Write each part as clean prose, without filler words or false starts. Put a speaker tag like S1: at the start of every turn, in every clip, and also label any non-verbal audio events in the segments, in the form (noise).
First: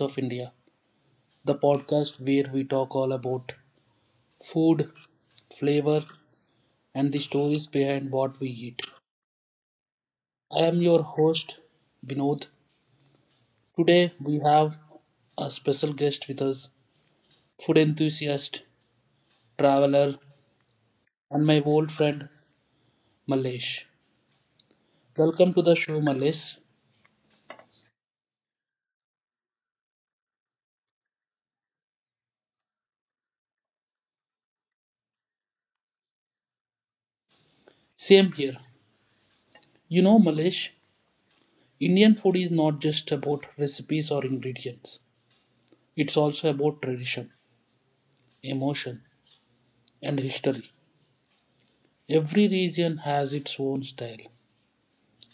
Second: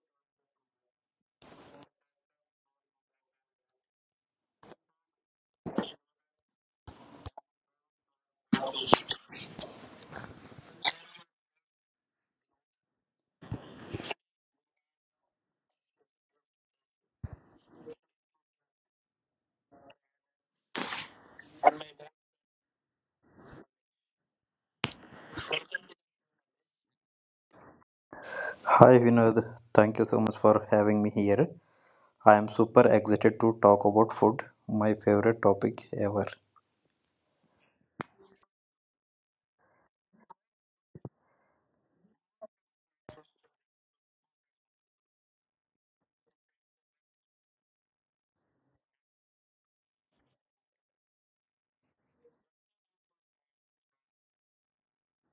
S1: of India, the podcast where we talk all about food, flavor, and the stories behind what we eat. I am your host, Vinod. Today, we have a special guest with us food enthusiast, traveler, and my old friend, Malesh. Welcome to the show, Malesh.
S2: Hi Vinod, thank you so much for having me here. I am super excited to talk about food, my favorite topic ever.
S1: Same here. You know, Malesh, Indian food is not just about recipes or ingredients, it's also about tradition. Emotion, and history. Every region has its own style,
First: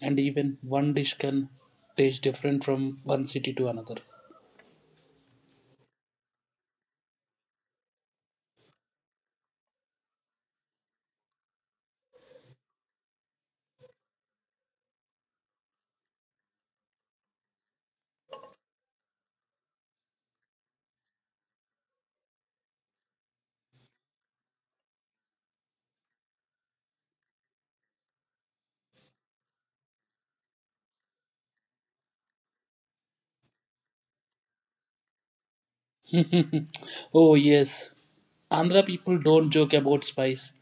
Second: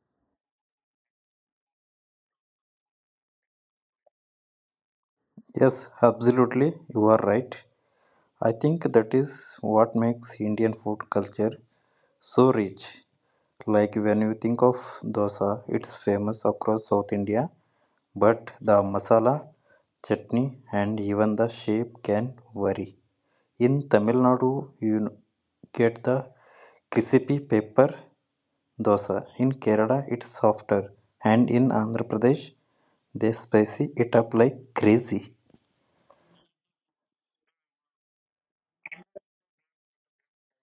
S1: and even one dish can taste different from one city to another.
S2: Yes, absolutely, you are right. I think that is what makes Indian food culture so rich. Like when you think of dosa, it's famous across South India, but the masala, chutney, and even the shape can vary. In Tamil Nadu, you get the crispy pepper dosa. In Kerala, it's softer, and in Andhra Pradesh, they spicy it up like crazy.
S1: (laughs) Oh, yes. Andhra people don't joke about spice.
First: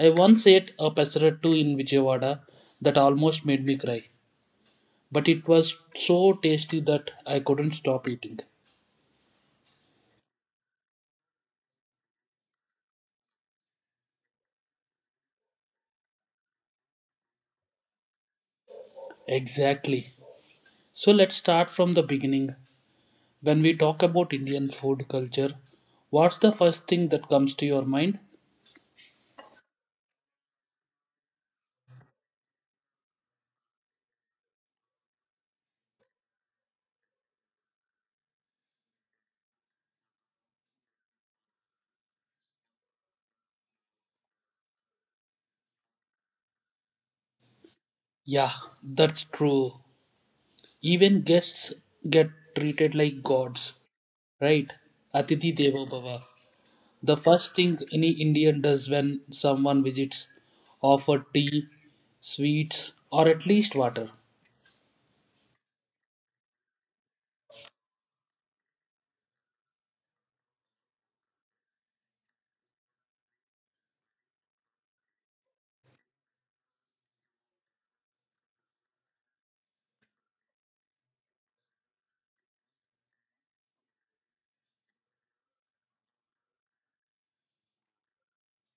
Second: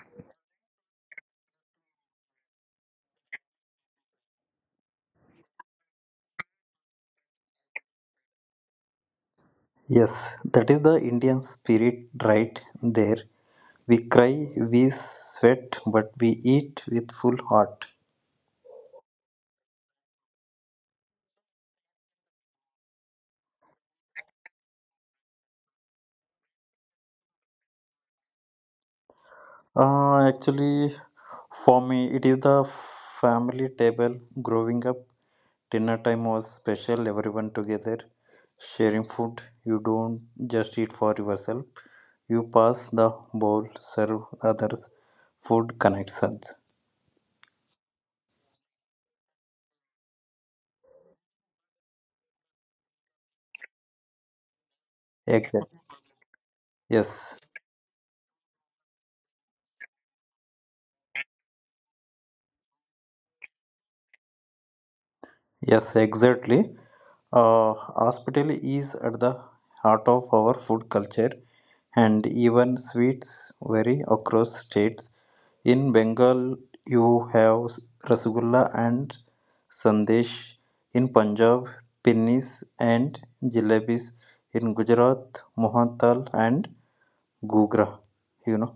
S1: I once ate a pesarattu in Vijayawada that almost made me cry, but it was so tasty that I couldn't stop eating.
S2: Yes, that is the Indian spirit right there. We cry, we sweat, but we eat with full heart.
S1: Exactly. So let's start from the beginning. When we talk about Indian food culture, what's the first thing that comes to your mind?
S2: Actually, for me, it is the family table. Growing up, dinner time was special, everyone together, sharing food. You don't just eat for yourself. You pass the ball, serve others. Food connections.
S1: Yeah, that's true. Even guests get treated like gods, right? Atithi
S2: Exactly.
S1: Devo Bhava. The
S2: Yes.
S1: first thing any Indian does when someone visits, offer tea, sweets, or at least water.
S2: Yes. Exactly. Hospitality is at the heart of our food culture, and even sweets vary across states. In Bengal, you have rasgulla and sandesh. In Punjab, pinnis and jalebis. In Gujarat, mohantal and gugra. You know.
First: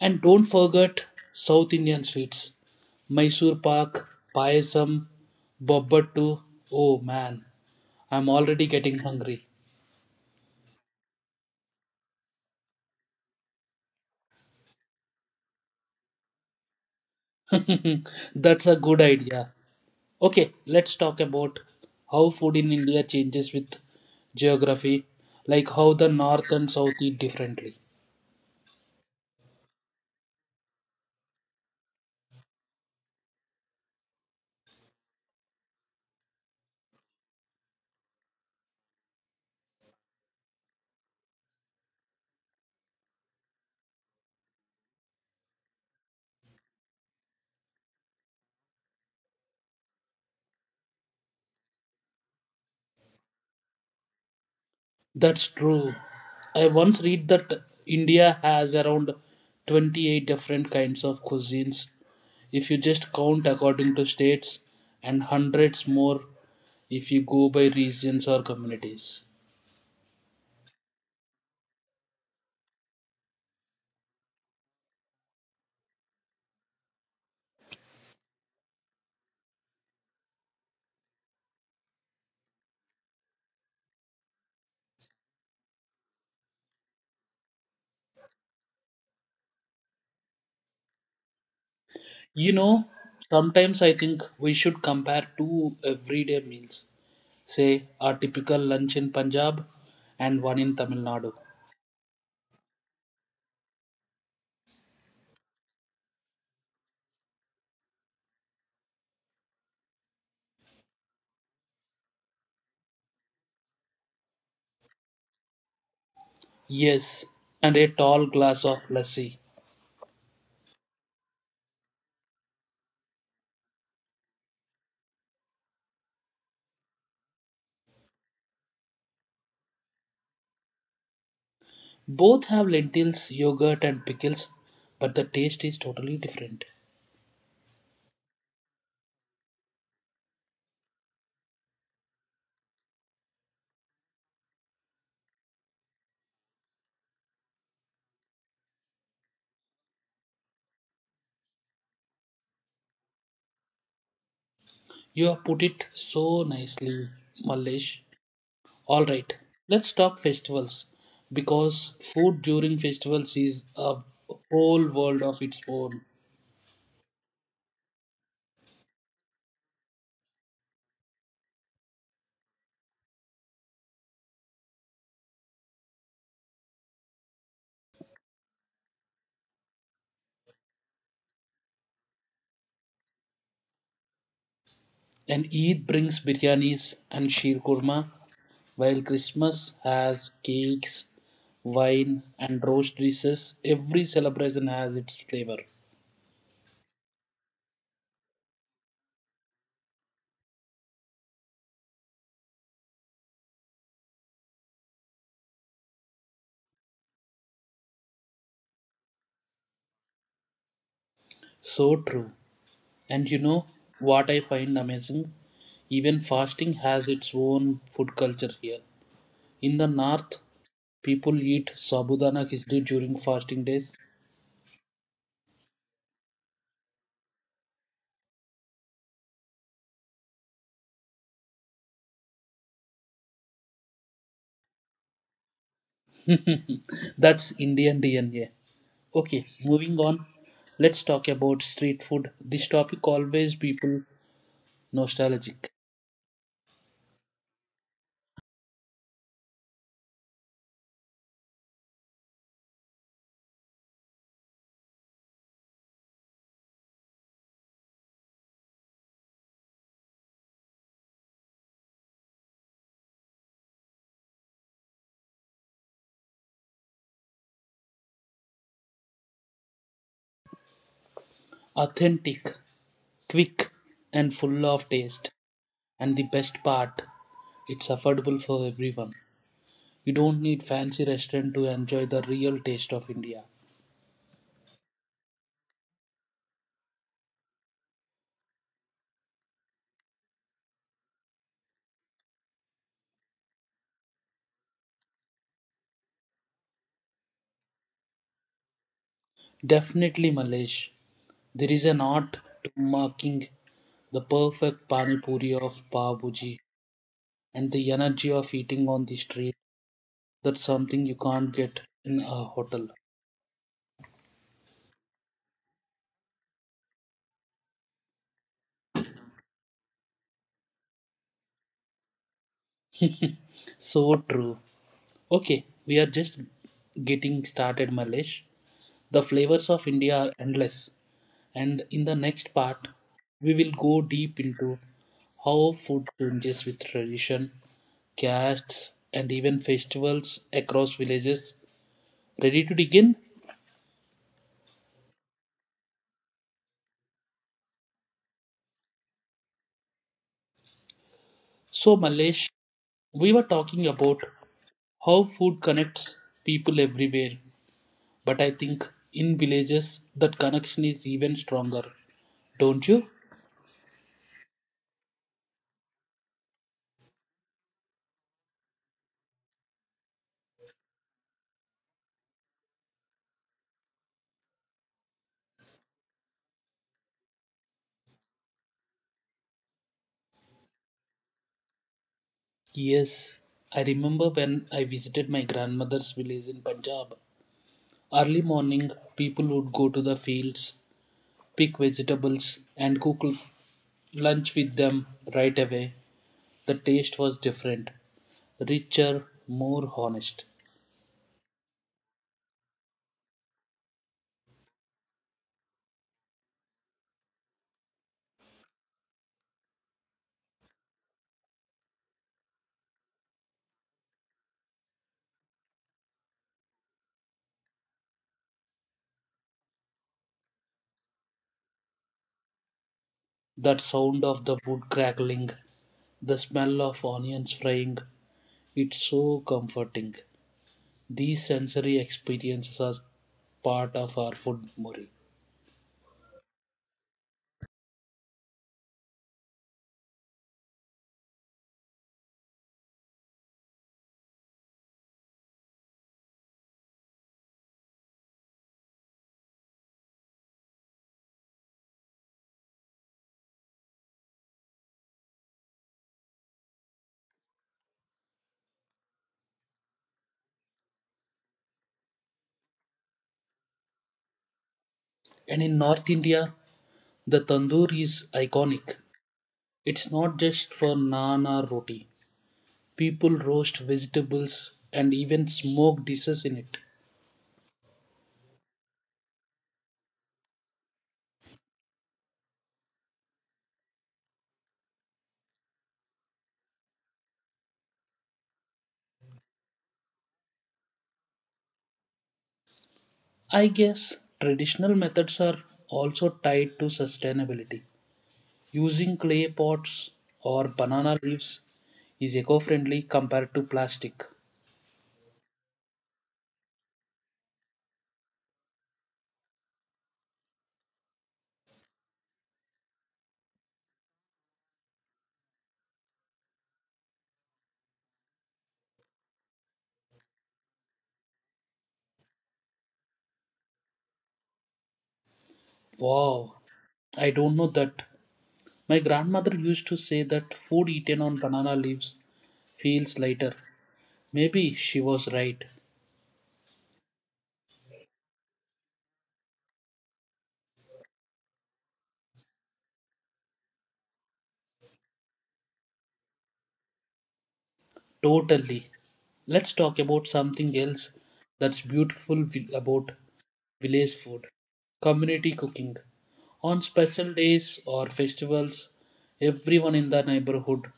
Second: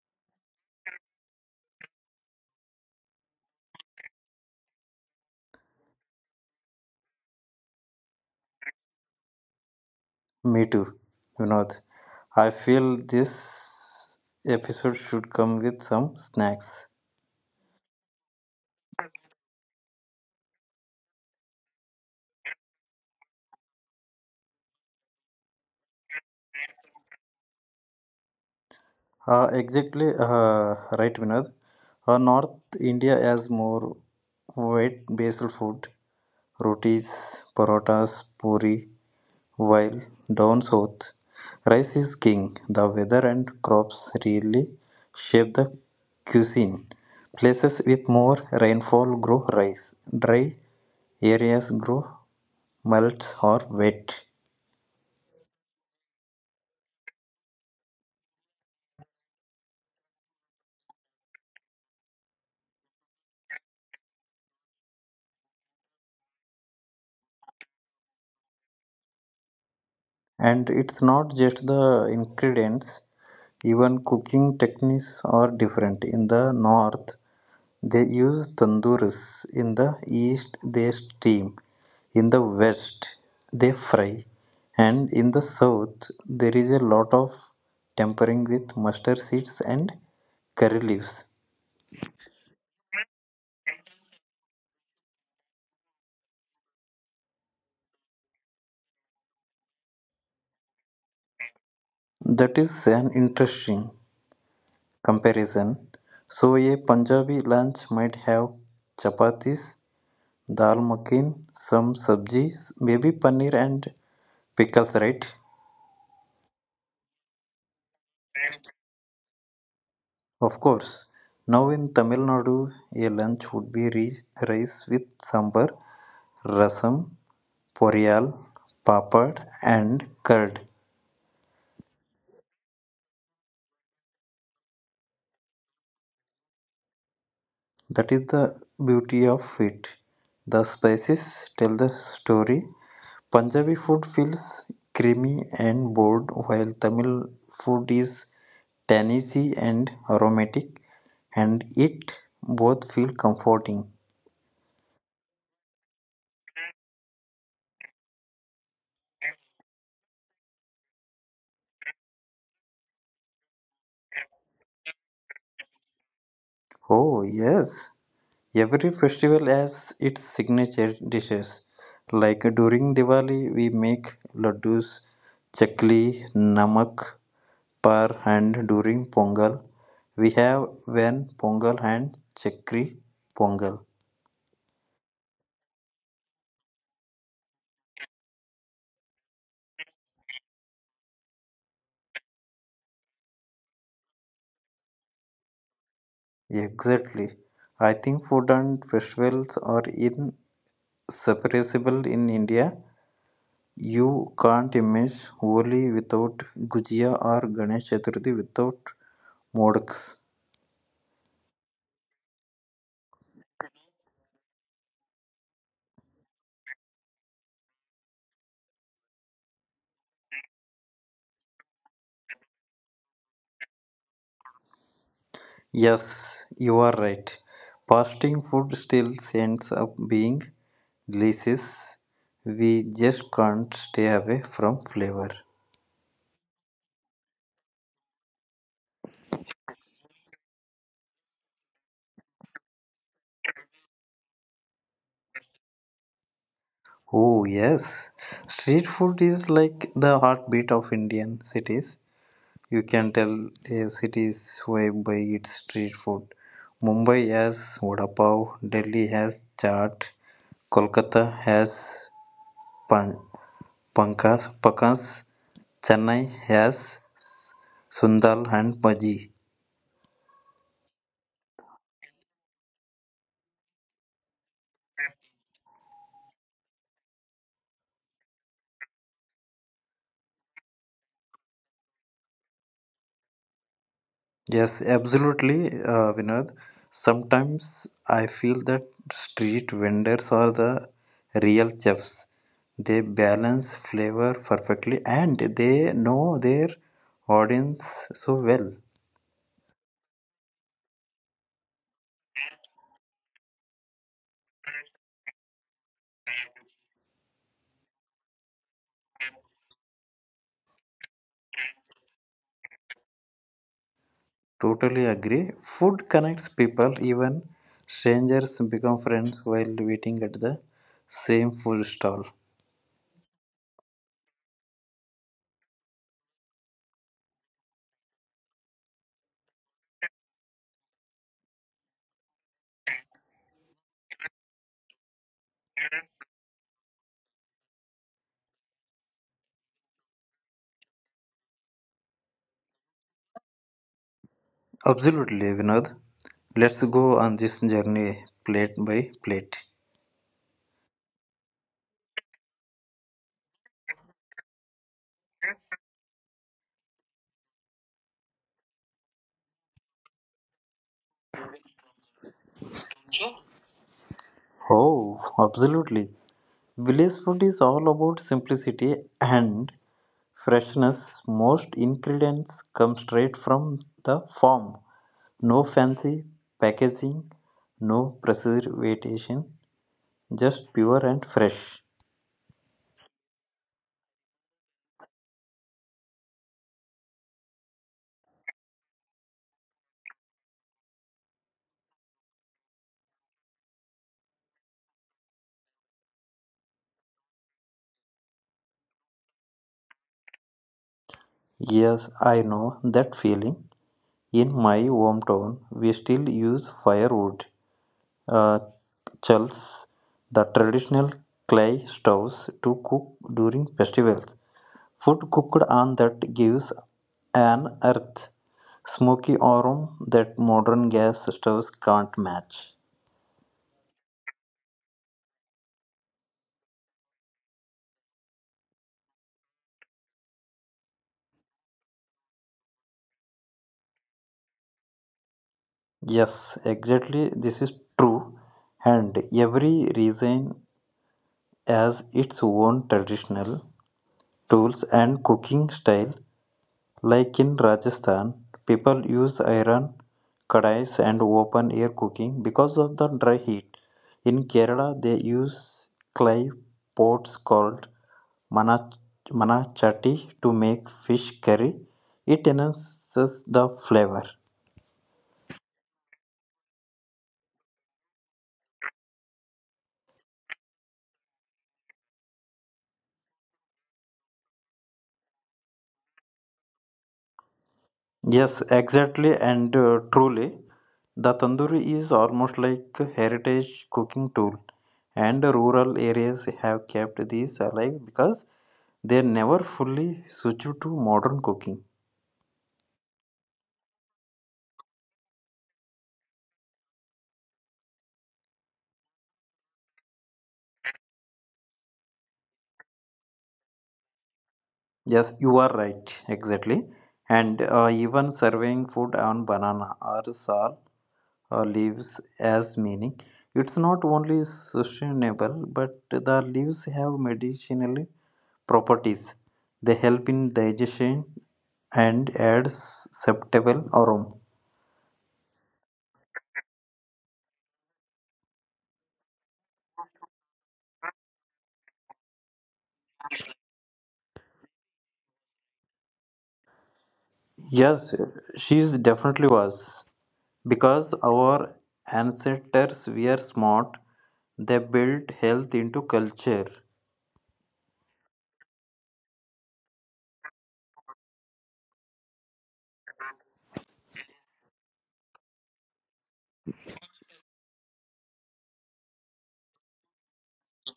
S1: And don't forget South Indian sweets. Mysore Pak, Payasam, Bobbattu. Oh man, I'm already getting hungry.
S2: Me too, Vinod. I feel this episode should come with some snacks.
S1: (laughs) That's a good idea. Okay, let's talk about how food in India changes with geography, like how the north and south eat differently.
S2: Exactly, right, Vinod. North India has more wet basil food, rotis, parotas, puri, while down south, rice is king. The weather and crops really shape the cuisine. Places with more rainfall grow rice, dry areas grow mouths or wet.
S1: That's true. I once read that India has around 28 different kinds of cuisines if you just count according to states, and hundreds more if you go by regions or communities.
S2: And it's not just the ingredients, even cooking techniques are different. In the north, they use tandooris; in the east, they steam; in the west, they fry; and in the south, there is a lot of tempering with mustard seeds and curry leaves.
S1: You know, sometimes I think we should compare two everyday meals say a typical lunch in Punjab and one in Tamil Nadu.
S2: That is an interesting comparison. So, a Punjabi lunch might have chapatis, dal makhani, some sabji, maybe paneer and pickles, right?
S1: Yes, and a tall glass of lassi.
S2: Of course. Now in Tamil Nadu, a lunch would be rice with sambar, rasam, poriyal, papad, and curd.
S1: Both have lentils, yogurt, and pickles, but the taste is totally different.
S2: That is the beauty of it. The spices tell the story. Punjabi food feels creamy and bold, while Tamil food is tangy and aromatic, and it both feel comforting.
S1: You have put it so nicely, Mallesh. All right, let's talk festivals because food during festivals is a whole world of its own.
S2: Oh, yes. Every festival has its signature dishes. Like during Diwali, we make laddus, chakli, namak, par, and during Pongal, we have when Pongal and chakri Pongal.
S1: And Eid brings biryanis and sheer kurma, while Christmas has cakes, wine, and roast dishes. Every celebration has its flavor.
S2: Exactly. I think food and festivals are inseparable in India. You can't miss Holi without Gujia or Ganesh Chaturthi without modaks.
S1: So true. And you know what I find amazing? Even fasting has its own food culture here. In the north, people eat sabudana khichdi during fasting days.
S2: Yes, you are right. Fasting food still ends up being delicious. We just can't stay away from flavor.
S1: That's Indian DNA. Okay, moving on. Let's talk about street food. This topic always people nostalgic,
S2: Oh, yes. Street food is like the heartbeat of Indian cities. You can tell a city's vibe by its street food. Mumbai has vada pav, Delhi has chaat, Kolkata has Pankaj, Chennai has Sundal and Maji.
S1: authentic, quick, and full of taste. And the best part, it's affordable for everyone. You don't need fancy restaurant to enjoy the real taste of India.
S2: Yes, absolutely, Vinod. Sometimes I feel that street vendors are the real chefs. They balance flavor perfectly and they know their audience so well.
S1: Definitely, Malesh. There is an art to marking the perfect pani puri of Pav Bhuji and the energy of eating on the street. That's something you can't get in a hotel.
S2: Totally agree. Food connects people, even strangers become friends while waiting at the same food stall.
S1: So true. Okay, we are just getting started, Malesh. The flavors of India are endless, and in the next part, we will go deep into how food changes with tradition, castes, and even festivals across villages. Ready to begin?
S2: Absolutely, Vinod. Let's go on this journey plate by plate.
S1: So, Malesh, we were talking about how food connects people everywhere, but I think in villages that connection is even stronger, don't you?
S2: Oh, absolutely. Village food is all about simplicity and freshness. Most ingredients come straight from the farm. No fancy packaging, no preservation, just pure and fresh.
S1: Yes, I remember when I visited my grandmother's village in Punjab. Early morning, people would go to the fields, pick vegetables, and cook lunch with them right away. The taste was different, richer, more honest.
S2: Yes, I know that feeling. In my hometown, we still use firewood, uh, chulls, the traditional clay stoves to cook during festivals. Food cooked on that gives an earth, smoky aroma that modern gas stoves can't match.
S1: That sound of the wood crackling, the smell of onions frying, it's so comforting. These sensory experiences are part of our food memory.
S2: Yes, exactly. This is true. And every region has its own traditional tools and cooking style. Like in Rajasthan, people use iron kadais and open air cooking because of the dry heat. In Kerala, they use clay pots called manach- manachati to make fish curry. It enhances the flavor.
S1: And in North India, the tandoor is iconic. It's not just for naan or roti. People roast vegetables and even smoke dishes in it.
S2: Yes, exactly, and truly. The tandoori is almost like a heritage cooking tool, and rural areas have kept these alive because they never fully switch to modern cooking.
S1: I guess traditional methods are also tied to sustainability. Using clay pots or banana leaves is eco friendly compared to plastic.
S2: Yes, you are right, exactly. And even serving food on banana or sal leaves as meaning. It's not only sustainable, but the leaves have medicinal properties. They help in digestion and adds acceptable aroma.
S1: Wow, I don't know that. My grandmother used to say that food eaten on banana leaves feels lighter. Maybe she was right.
S2: Yes, she's definitely was. Because our ancestors were smart, they built health into culture.
S1: Totally. Let's talk about something else that's beautiful about village food, community cooking. On special days or festivals, everyone in the neighborhood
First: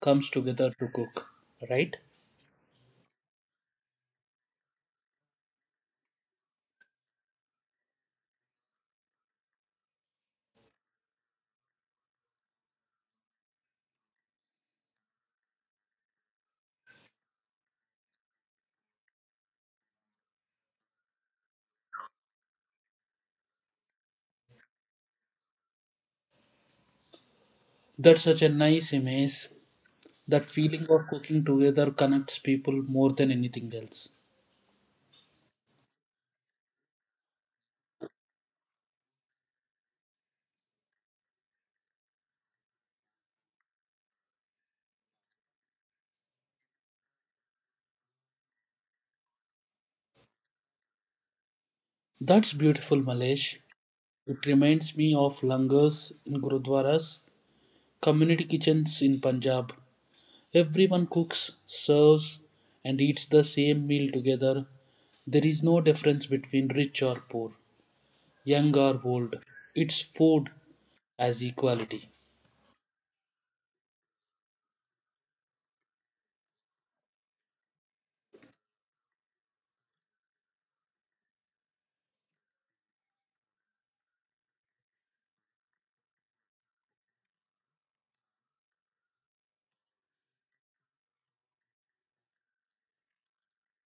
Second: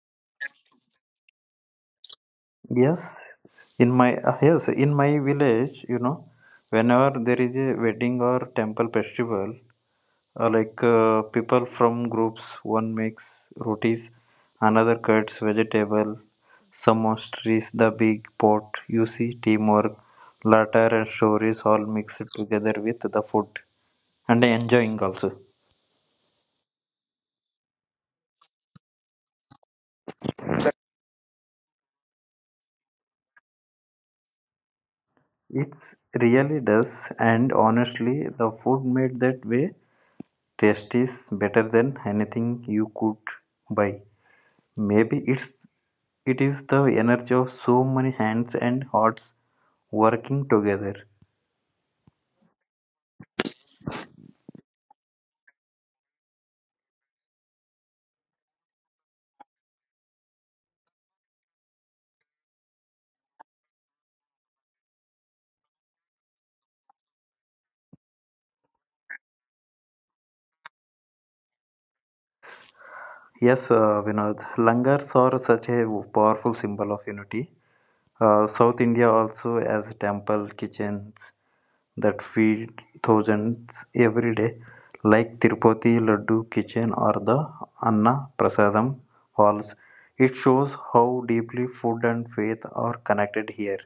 S1: comes together to cook, right?
S2: Yes, in my village, whenever there is a wedding or temple festival, like people from groups, one makes rotis, another cuts vegetable, Samoset is the big pot you see teamwork, laughter and stories all mixed together with the food and enjoying also.
S1: That's such a nice image. That feeling of cooking together connects people more than anything else.
S2: It really does, and honestly the food made that way taste is better than anything you could buy. Maybe it is the energy of so many hands and hearts working together.
S1: That's beautiful, Malesh. It reminds me of langars in gurudwaras, community kitchens in Punjab, everyone cooks, serves, and eats the same meal together. There is no difference between rich or poor, young or old. It's food as equality.
S2: Yes, Vinod, langars are such a powerful symbol of unity. South India also has temple kitchens that feed thousands every day, like Tirupati Laddu Kitchen or the Anna Prasadam halls. It shows how deeply food and faith are connected here.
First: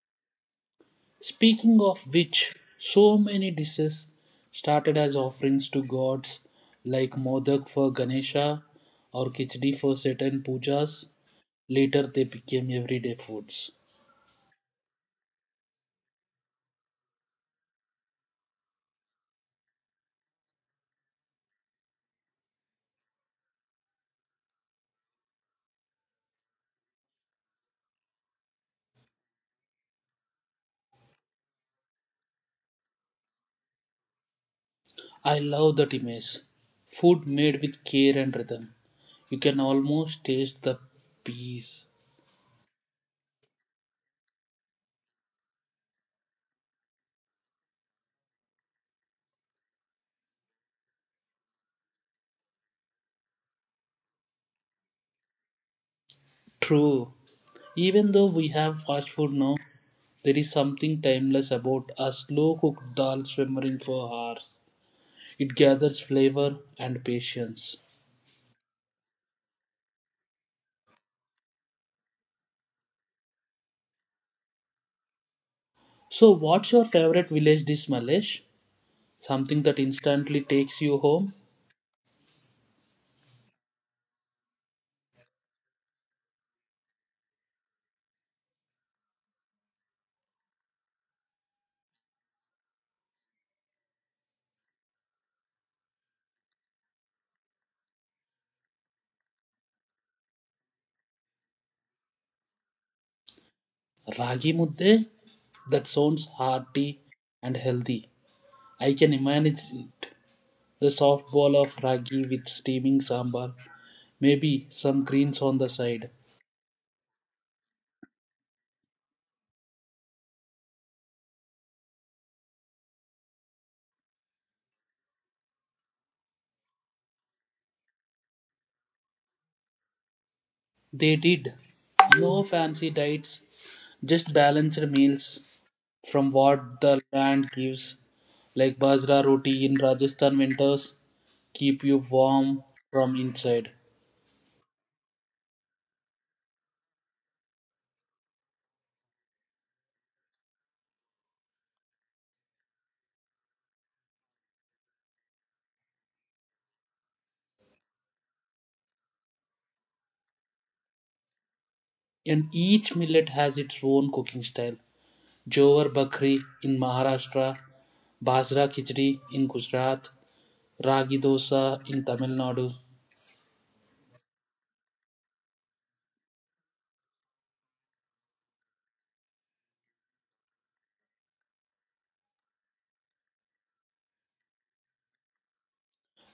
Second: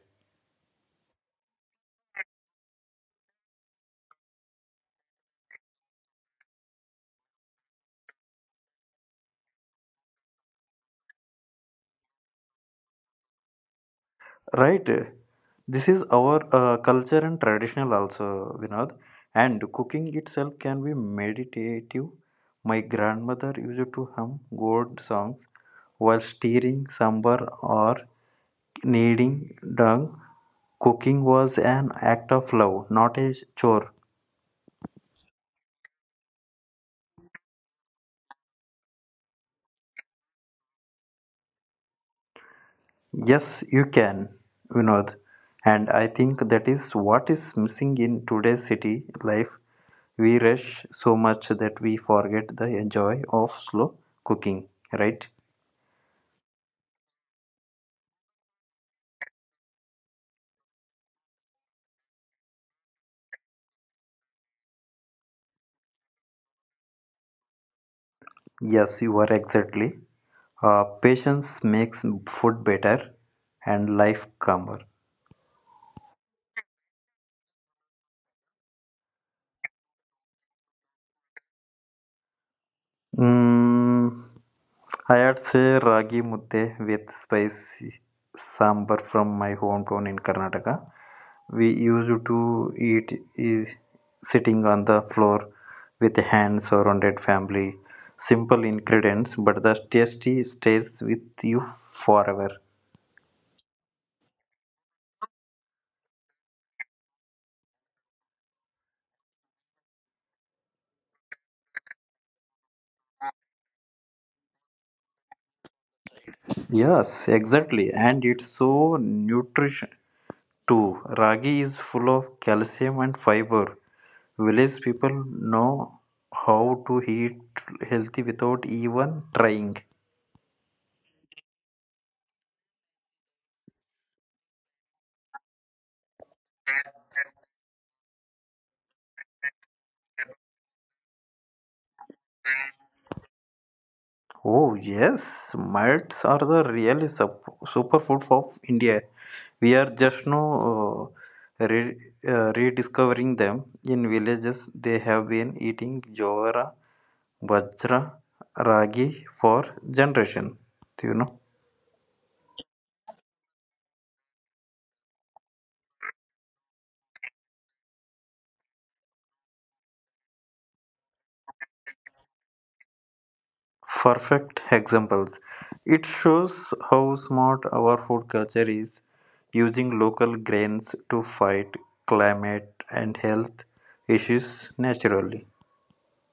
S1: Speaking of which, so many dishes started as offerings to gods like Modak for Ganesha or Kichdi for certain pujas. Later they became everyday foods.
S2: Right? This is our culture and traditional also, Vinod. And cooking itself can be meditative. My grandmother used to hum God songs while stirring sambar or kneading dough. Cooking was an act of love, not a chore.
S1: I love that image. Food made with care and rhythm. You can almost taste the peace.
S2: Yes, you can, Vinod. And I think that is what is missing in today's city life. We rush so much that we forget the joy of slow cooking, right?
S1: True. Even though we have fast food now, there is something timeless about a slow cooked dal simmering for hours. It gathers flavor and patience.
S2: Yes, you are exactly. Patience makes food better and life calmer.
S1: So, what's your favorite village dish, Malesh? Something that instantly takes you home?
S2: Mm, I had say ragi mudde with spicy sambar from my hometown in Karnataka. We used to eat is sitting on the floor with hands surrounded family. Simple ingredients, but the tasty stays with you forever.
S1: Ragi mudde? That sounds hearty and healthy. I can imagine it. The soft ball of ragi with steaming sambar, maybe some greens on the side.
S2: Yes, exactly, and it's so nutrition too. Ragi is full of calcium and fiber. Village people know how to eat healthy without even trying.
S1: They did. No fancy diets, just balanced meals from what the land gives, like bajra roti in Rajasthan winters, keep you warm from inside.
S2: Oh, yes, millets are the real superfood of India. We are just now rediscovering them. In villages, they have been eating jowara, bajra, ragi for generation. Do you know?
S1: And each millet has its own cooking style. Jowar Bakri in Maharashtra, Bajra Khichdi in Gujarat, Ragi Dosa in Tamil Nadu.
S2: Perfect examples. It shows how smart our food culture is, using local grains to fight climate and health issues naturally.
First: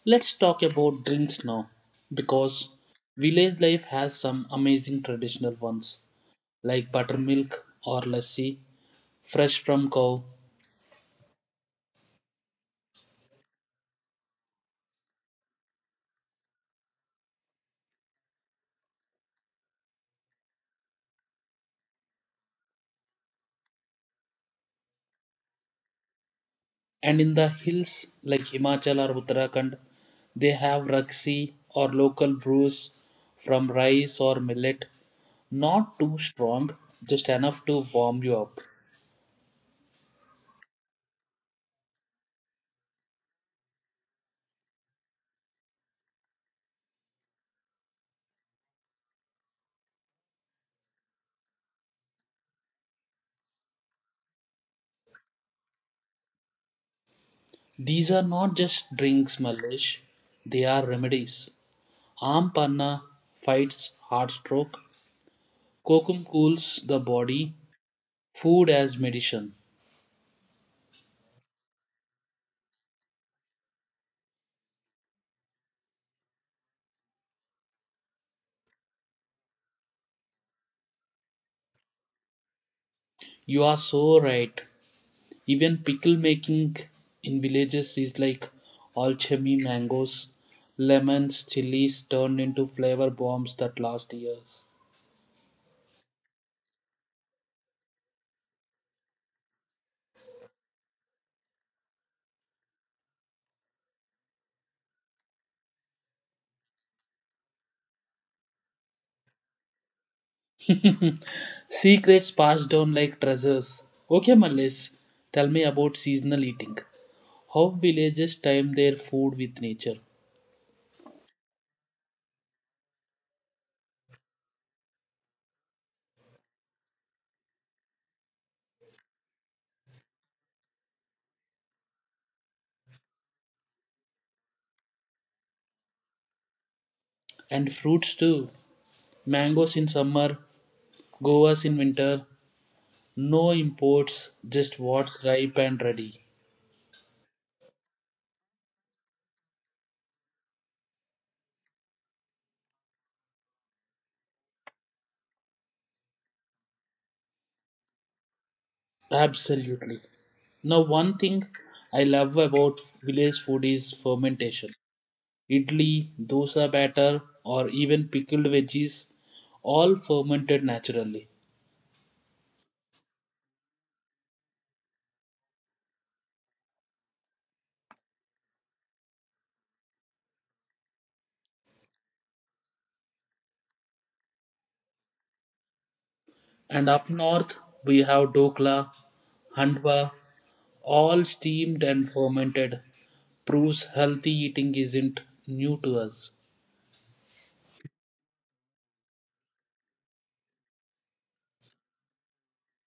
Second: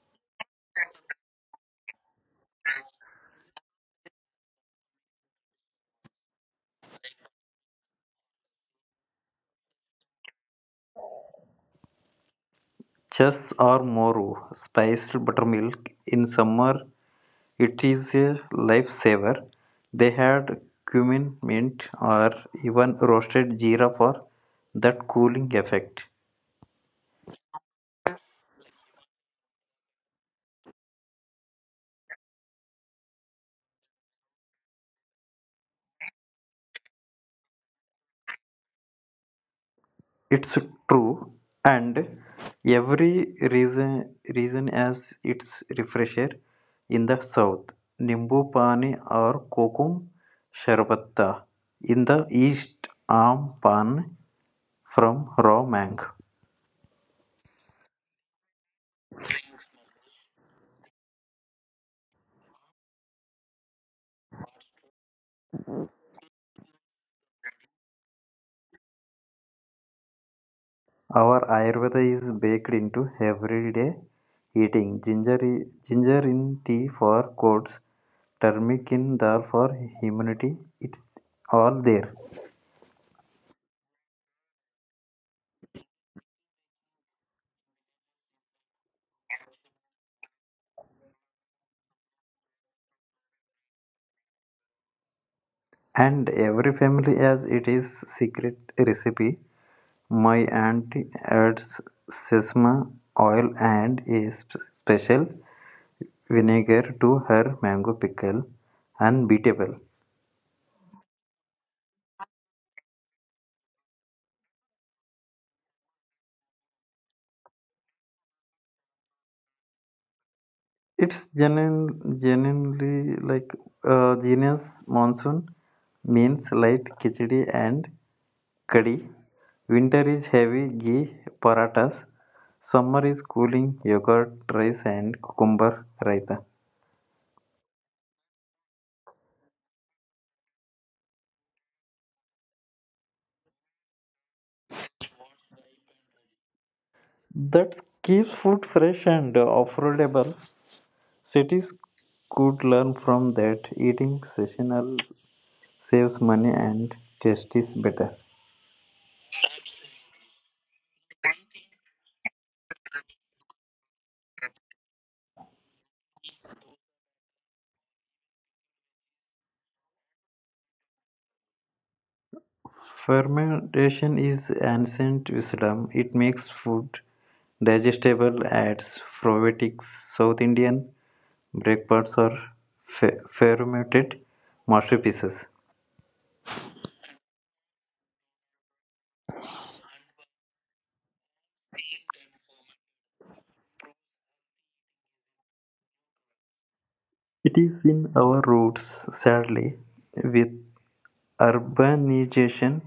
S1: Let's talk about drinks now, because village life has some amazing traditional ones like buttermilk or lassi, fresh from cow,
S2: Chas or moru, spiced buttermilk in summer, it is a lifesaver. They had cumin, mint, or even roasted jeera for that cooling effect.
S1: and in the hills like Himachal or Uttarakhand, they have raksi or local brews from rice or millet, not too strong, just enough to warm you up.
S2: It's true, and every reason as its refresher in the south. Nimbu pani or kokum sharbatta in the east. Aam pan from raw mango.
S1: These are not just drinks, Malesh, they are remedies. Arm panna fights heart stroke, Kokum cools the body, food as medicine.
S2: Our Ayurveda is baked into everyday eating. Ginger in tea for colds, turmeric in dal for immunity. It's all there.
S1: You are so right. Even pickle making in villages is like alchemy mangoes, lemons, chilies turned into flavor bombs that last years.
S2: And every family has it is secret recipe. My aunt adds sesame oil and a special vinegar to her mango pickle, unbeatable.
S1: (laughs) Secrets passed down like treasures. Okay, Malis, tell me about seasonal eating. How villages time their food with nature
S2: It's genuinely like genius monsoon means light khichdi and kadi. Winter is heavy ghee paratas. Summer is cooling yogurt, rice and cucumber raita.
S1: and fruits too. Mangoes in summer, goas in winter, no imports, just what's ripe and ready.
S2: That keeps food fresh and affordable. Cities could learn from that. Eating seasonal saves money and taste is better.
S1: Absolutely. Now, one thing I love about village food is fermentation. Idli, dosa batter, or even pickled veggies, all fermented naturally.
S2: Fermentation is ancient wisdom; it makes food digestible. At Proveitic South Indian breakfasts are fermented masterpieces.
S1: And up north, we have dokla, handwa, all steamed and fermented. Proves healthy eating isn't new to us.
S2: It is in our roots, sadly. With urbanization,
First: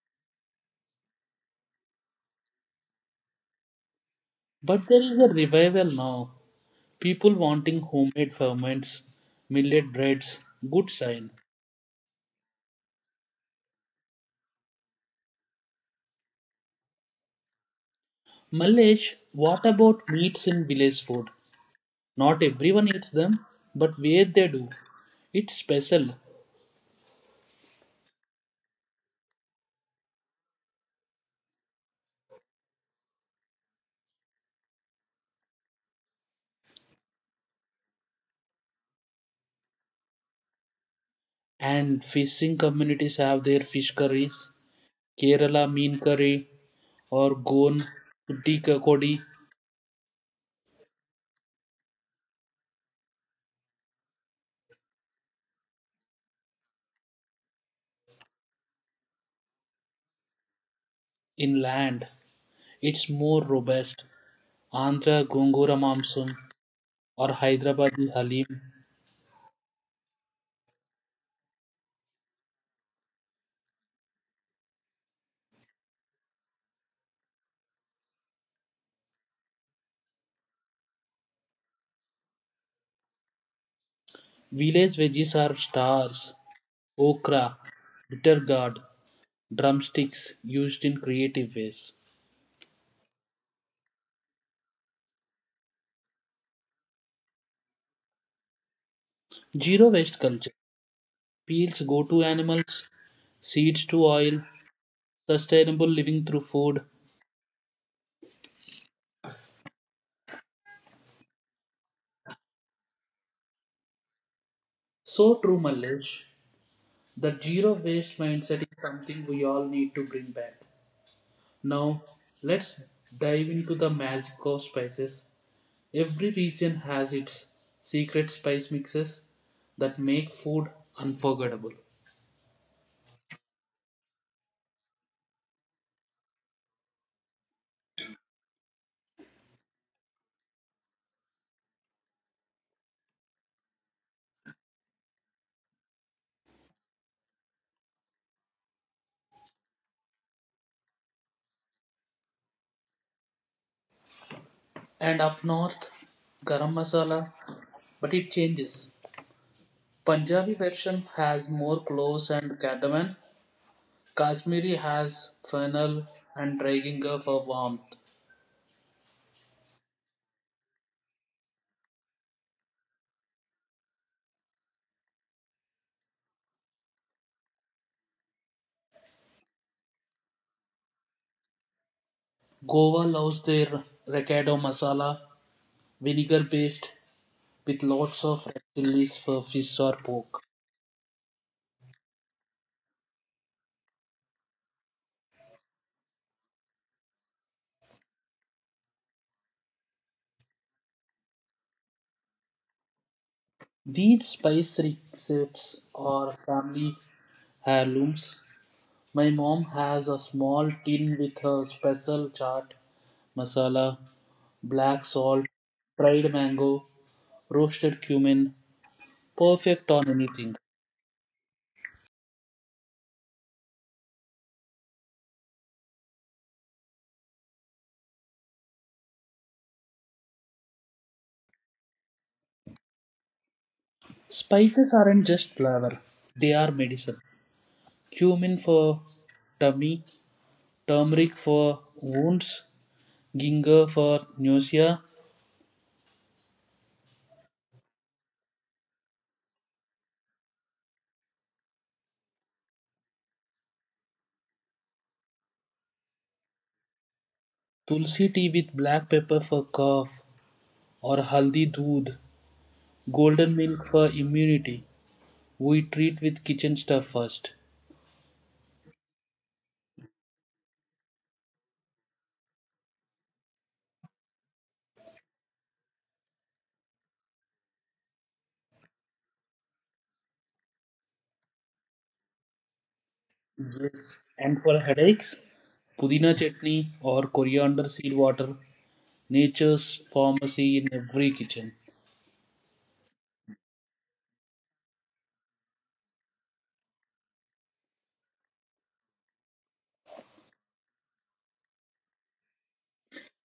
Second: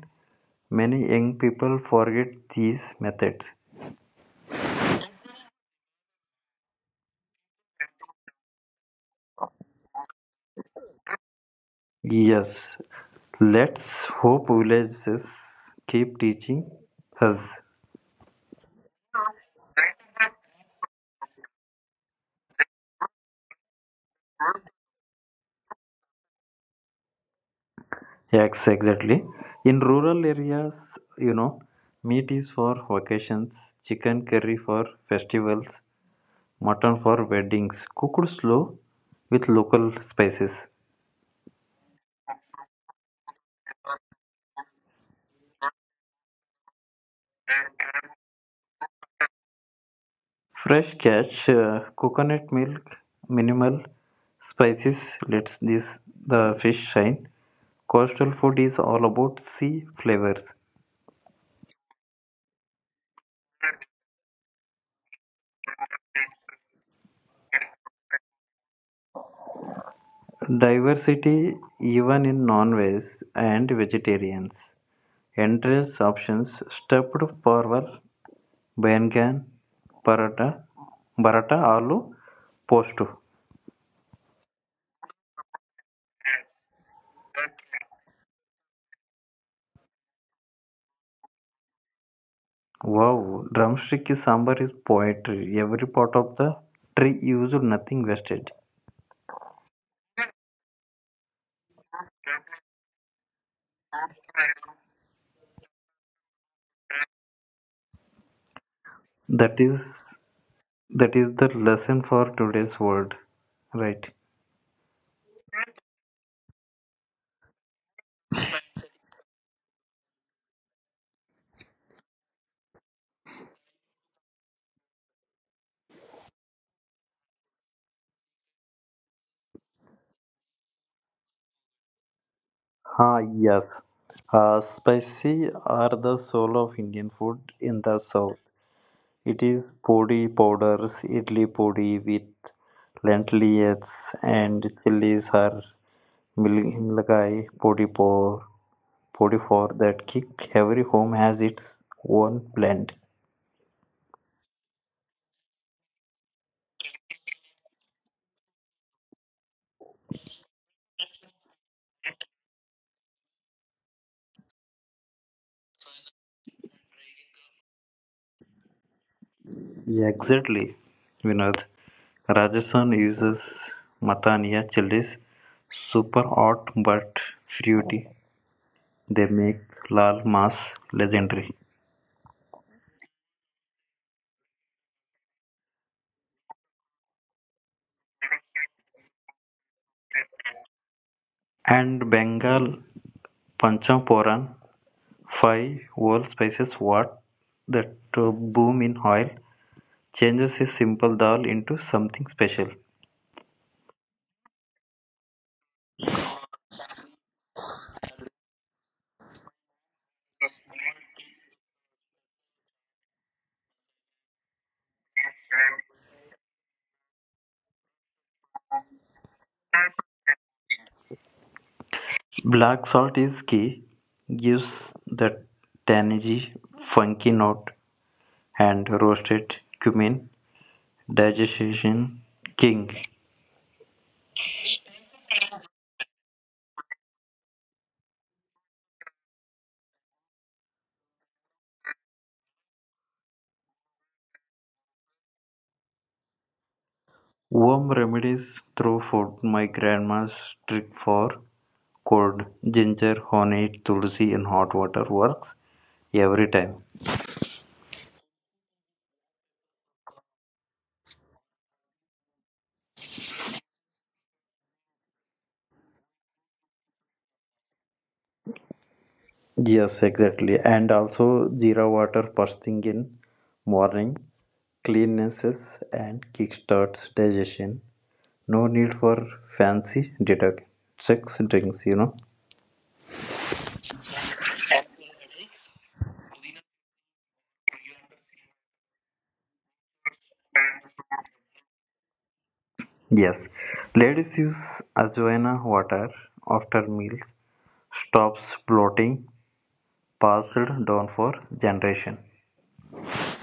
S2: many young people forget these methods.
S1: But there is a revival now. People wanting homemade ferments, millet breads, good sign.
S2: Yes, let's hope villages keep teaching us.
S1: Mallesh, what about meats in village food? Not everyone eats them, but where they do, it's special.
S2: Yes, exactly. In rural areas, you know, meat is for vacations, chicken curry for festivals, mutton for weddings, cooked slow with local spices.
S1: And fishing communities have their fish curries, Kerala mean curry or Goan Kudi
S2: Fresh catch, coconut milk, minimal spices lets this the fish shine. Coastal food is all about sea flavors,
S1: in land. It's more robust. Andhra Gongura Mamsum or Hyderabadi Halim.
S2: diversity even in non-veg and vegetarians. Endless options, stuffed pork, ban can paratha paratha aloo post.
S1: Village veggies are stars. Okra, bitter gourd, drumsticks used in creative ways.
S2: Wow, drumstick is sambar is poetry. Every part of the tree used, nothing wasted.
S1: Zero waste culture. Peels go to animals, seeds to oil, sustainable living through food.
S2: That is that is the lesson for today's world, right?
S1: So true, Mallesh. The zero waste mindset is something we all need to bring back. Now, let's dive into the magic of spices. Every region has its secret spice mixes that make food unforgettable.
S2: Ah, yes. Spicy are the soul of Indian food in the south. It is podi powders, idli podi with lentils and chilies are milgai podi por. 44 that kick every home has its own blend.
S1: And up north, garam masala but it changes. Punjabi version has more cloves and cardamom. Kashmiri has fennel and dry ginger for warmth.
S2: Yeah, exactly, Vinod. Rajasthan uses Matania chilies, super hot but fruity. They make Lal Mas legendary.
S1: Goa loves their recado masala, vinegar paste with lots of red chilies for fish or pork.
S2: And Bengal Panchaporan, five whole spices what that boom in oil, changes a simple dal into something special.
S1: These spice receipts are family heirlooms. My mom has a small tin with her special chaat masala, black salt, dried mango, roasted cumin, perfect on anything.
S2: Black salt is key, gives the tangy, funky note, and roasted cumin, digestion king.
S1: Spices aren't just flavor, they are medicine. Cumin for tummy, turmeric for wounds, ginger for nausea,
S2: Warm remedies through food, my grandma's trick for cold ginger, honey, tulsi, and hot water works every time.
S1: tulsi tea with black pepper for cough, or haldi doodh, golden milk for immunity. We treat with kitchen stuff first.
S2: Yes, exactly. And also Jira water first thing in morning cleanses and kickstarts digestion. No need for fancy detox drinks.
S1: Yes. And for headaches, pudina chutney or coriander seed water, nature's pharmacy in every kitchen.
S2: Yes. Ladies use ajwaina water after meals. Stops bloating passed down for generation.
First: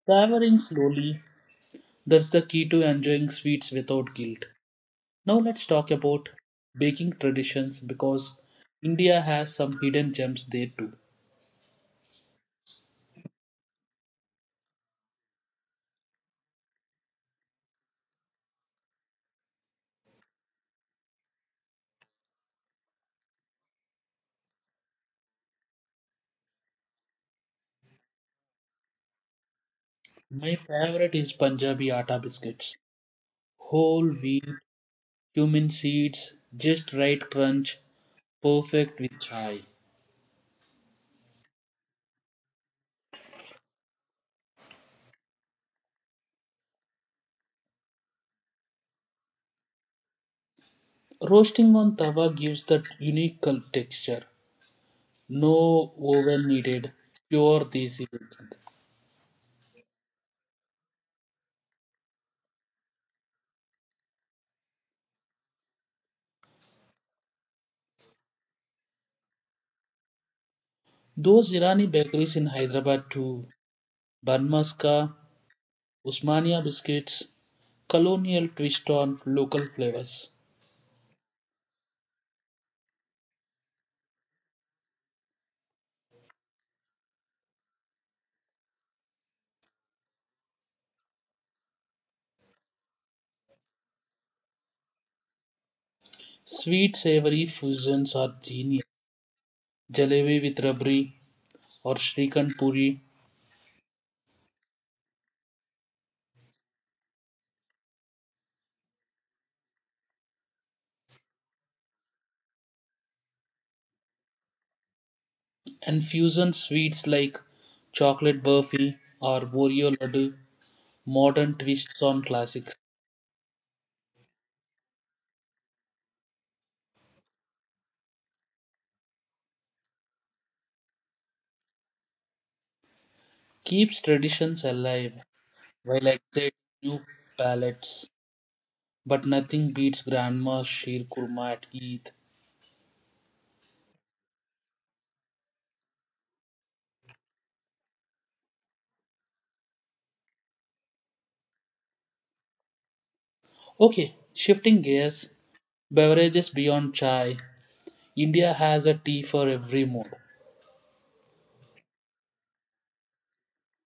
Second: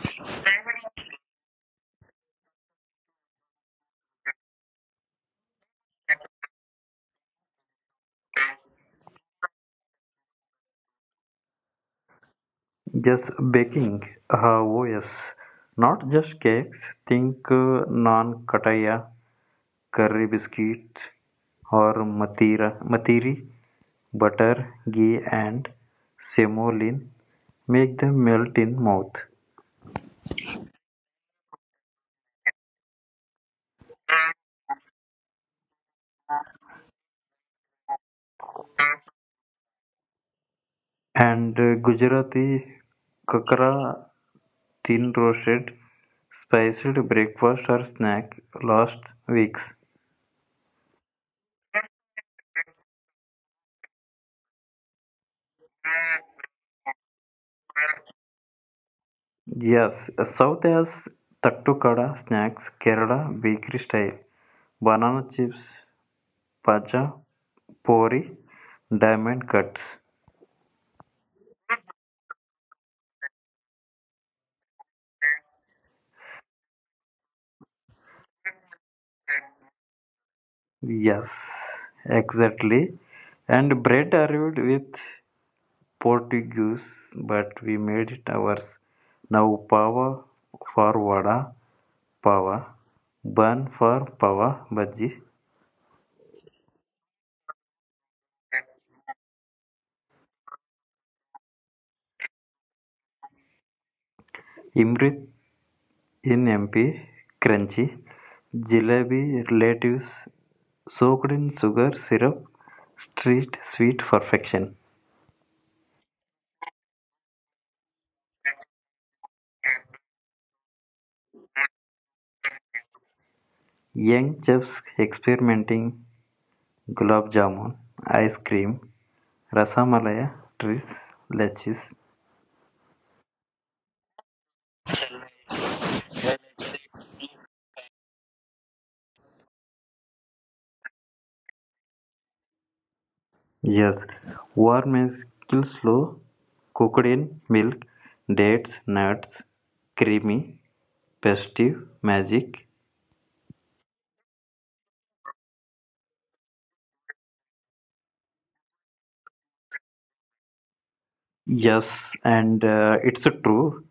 S1: Traveling slowly, that's the key to enjoying sweets without guilt. Now let's talk about baking traditions because India has some hidden gems there too.
S2: Yes, baking. Oh, yes. Not just cakes. Think non kataya करेबिस्किट और मतीरा मतीरी butter ghee and semolina make they melt in mouth
S1: My favorite is Punjabi atta biscuits. Whole wheat, cumin seeds, just right crunch, perfect with chai.
S2: And Gujarati khakhra thin roasted spiced breakfast और snack last weeks
S1: Roasting on tawa gives that unique texture. No oven needed. Pure desi baking.
S2: Yes south एस तटुकड़ा snacks Kerala bakery style banana chips pazham pori diamond cuts
S1: Those Irani bakeries in Hyderabad too. Banmaska, Usmania biscuits, colonial twist on local flavors.
S2: Yes, exactly. And bread arrived with Portuguese, but we made it ours. Now pava for vada, pava, bun for pava bhaji,
S1: Sweet savory fusions are genius. Jalebi with rabri or Srikhand puri
S2: imrit in MP, crunchy, jalebi relatives soaked in sugar syrup, street sweet perfection.
S1: and fusion sweets like chocolate burfi or Oreo laddu. Modern twists on classics
S2: Young chefs experimenting gulab jamun, ice cream, rasamalaya, trees, leches.
S1: keeps traditions alive while exciting new palates. But nothing beats grandma's sheer kurma at Eid.
S2: Yes, warm means kill slow, cooked in milk, dates, nuts, creamy, festive, magic.
S1: Okay, shifting gears, beverages beyond chai. India has a tea for every mood.
S2: Yes, and it's true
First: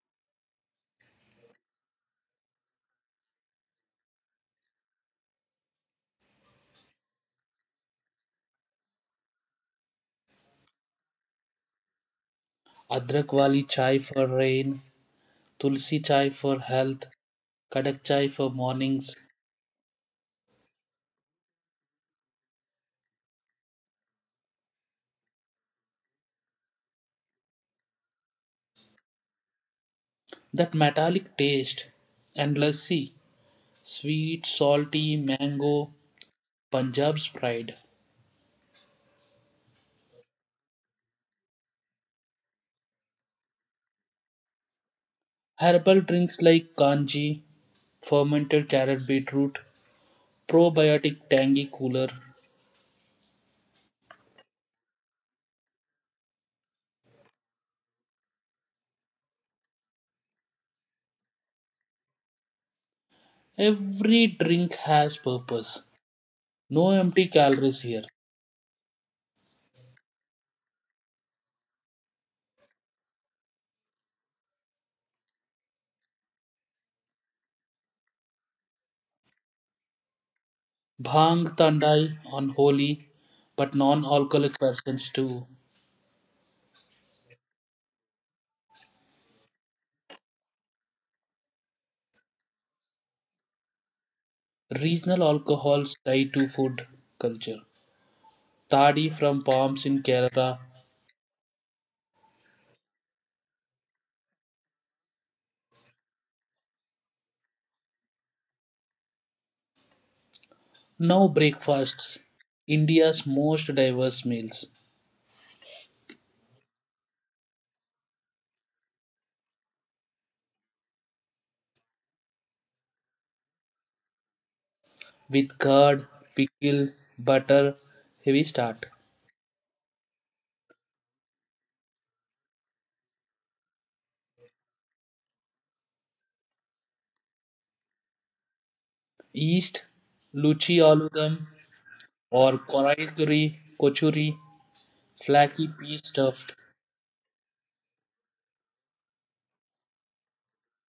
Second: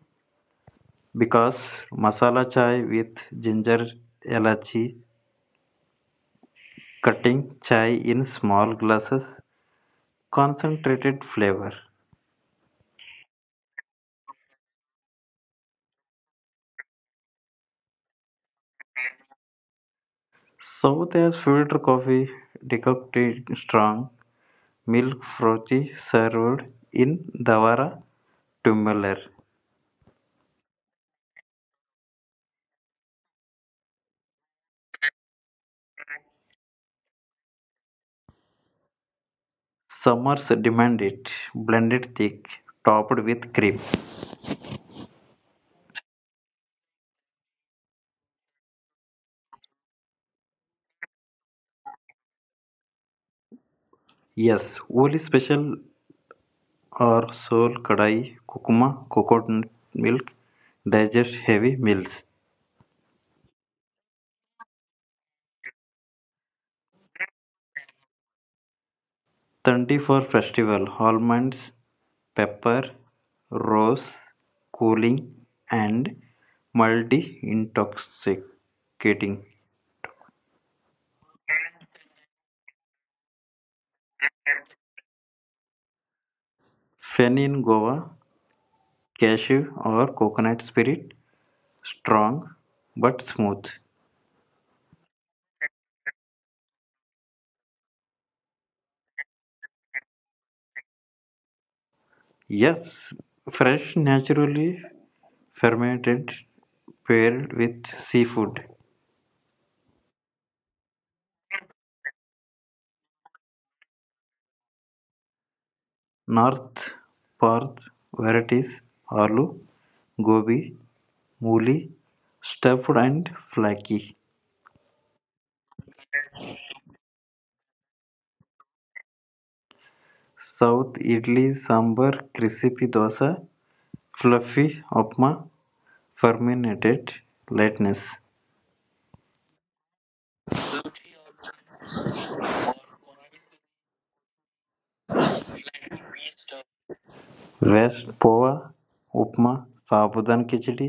S2: because masala chai with ginger, elachi, cutting chai in small glasses, concentrated flavor.
S1: Adrak wali chai for rain, tulsi chai for health, kadak chai for mornings.
S2: South has filter coffee, decocted strong, milk frothy, served in Davara tumbler.
S1: That metallic taste and lassi, sweet, salty, mango, Punjab's pride.
S2: Summers demand it, blended thick, topped with cream.
S1: Herbal drinks like kanji, fermented carrot beetroot, probiotic tangy cooler.
S2: Yes, only special or soul kadai, kukuma, coconut milk, digest heavy meals.
S1: Every drink has purpose. No empty calories here.
S2: Thundi for festival, almonds, pepper, rose, cooling, and multi intoxicating.
S1: Bhang tandai on holy, but non-alcoholic persons too.
S2: Fen in Goa, cashew or coconut spirit, strong but smooth.
S1: Regional alcohols tied to food culture. Tadi from palms in Kerala.
S2: Yes, fresh, naturally fermented, paired with seafood.
S1: Now breakfasts. India's most diverse meals
S2: North Perth varieties are gobi, mooli, stuffed and flaky.
S1: with curd, pickle, butter, heavy start.
S2: South idli, sambar, crispy dosa, fluffy upma, fermented lightness.
S1: East, luchi aludam or koraituri, kochuri, flaky pea stuffed.
S2: West pova, upma, sabudan khichdi,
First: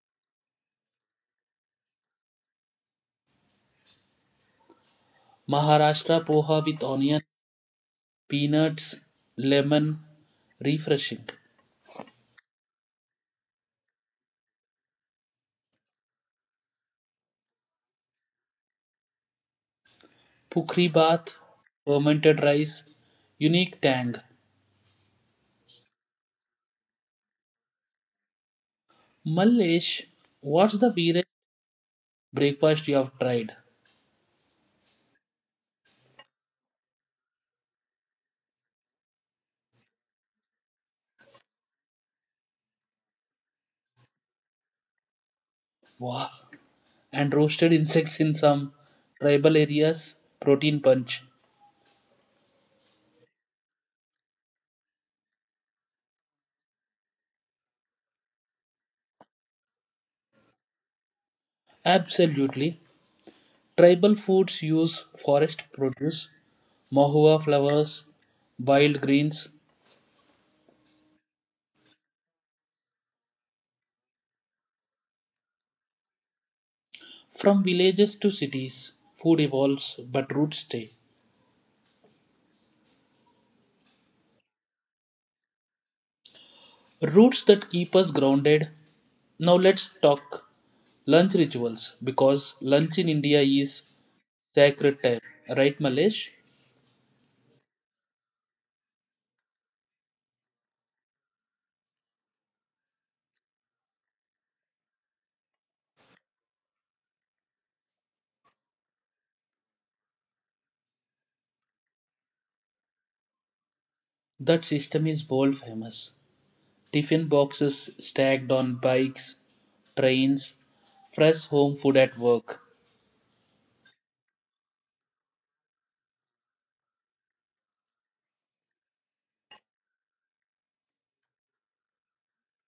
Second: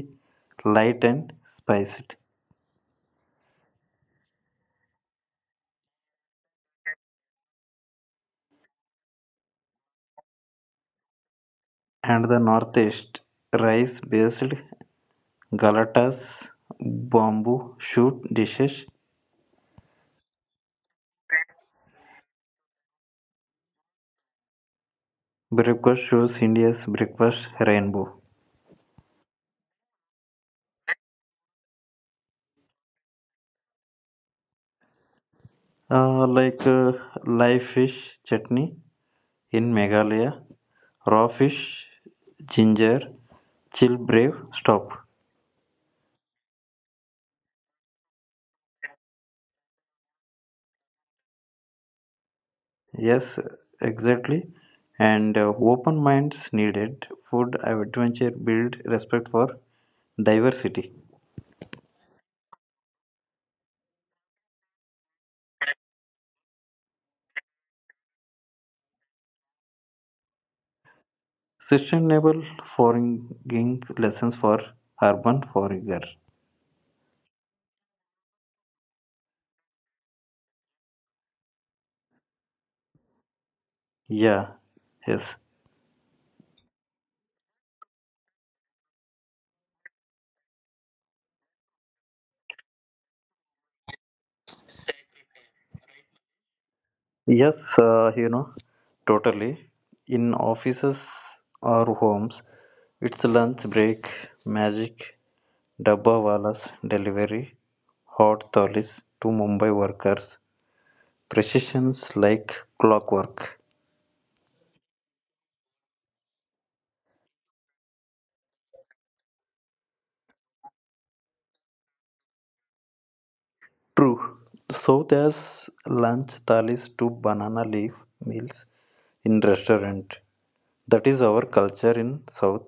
S2: light and spiced.
S1: Maharashtra poha with onion, peanuts, lemon, refreshing.
S2: And the northeast, rice-based galatas, bamboo shoot dishes.
S1: Pukri bath, fermented rice, unique tang.
S2: Breakfast shows India's breakfast rainbow.
S1: Mallesh, what's the weirdest breakfast you have tried?
S2: Uh, like uh, Live fish chutney in Meghalaya, raw fish, ginger, chill brave, stop.
S1: Wow. And roasted insects in some tribal areas, protein punch.
S2: Yes, exactly. And open minds needed. Food adventure build respect for diversity.
S1: Absolutely. Tribal foods use forest produce, mahua flowers, wild greens.
S2: Sustainable foraging lessons for urban forager.
S1: From villages to cities, food evolves, but roots stay.
S2: Yeah, yes,
S1: Roots that keep us grounded. Now let's talk lunch rituals because lunch in India is sacred time, right, Malesh?
S2: yes. Totally. In offices or homes, it's lunch break, magic, dabba walas, delivery, hot tholis to Mumbai workers. Precisions like clockwork.
S1: That system is world famous. Tiffin boxes stacked on bikes, trains, fresh home food at work.
S2: True. So there's lunch thalis to banana leaf meals in restaurant. That is our culture in South,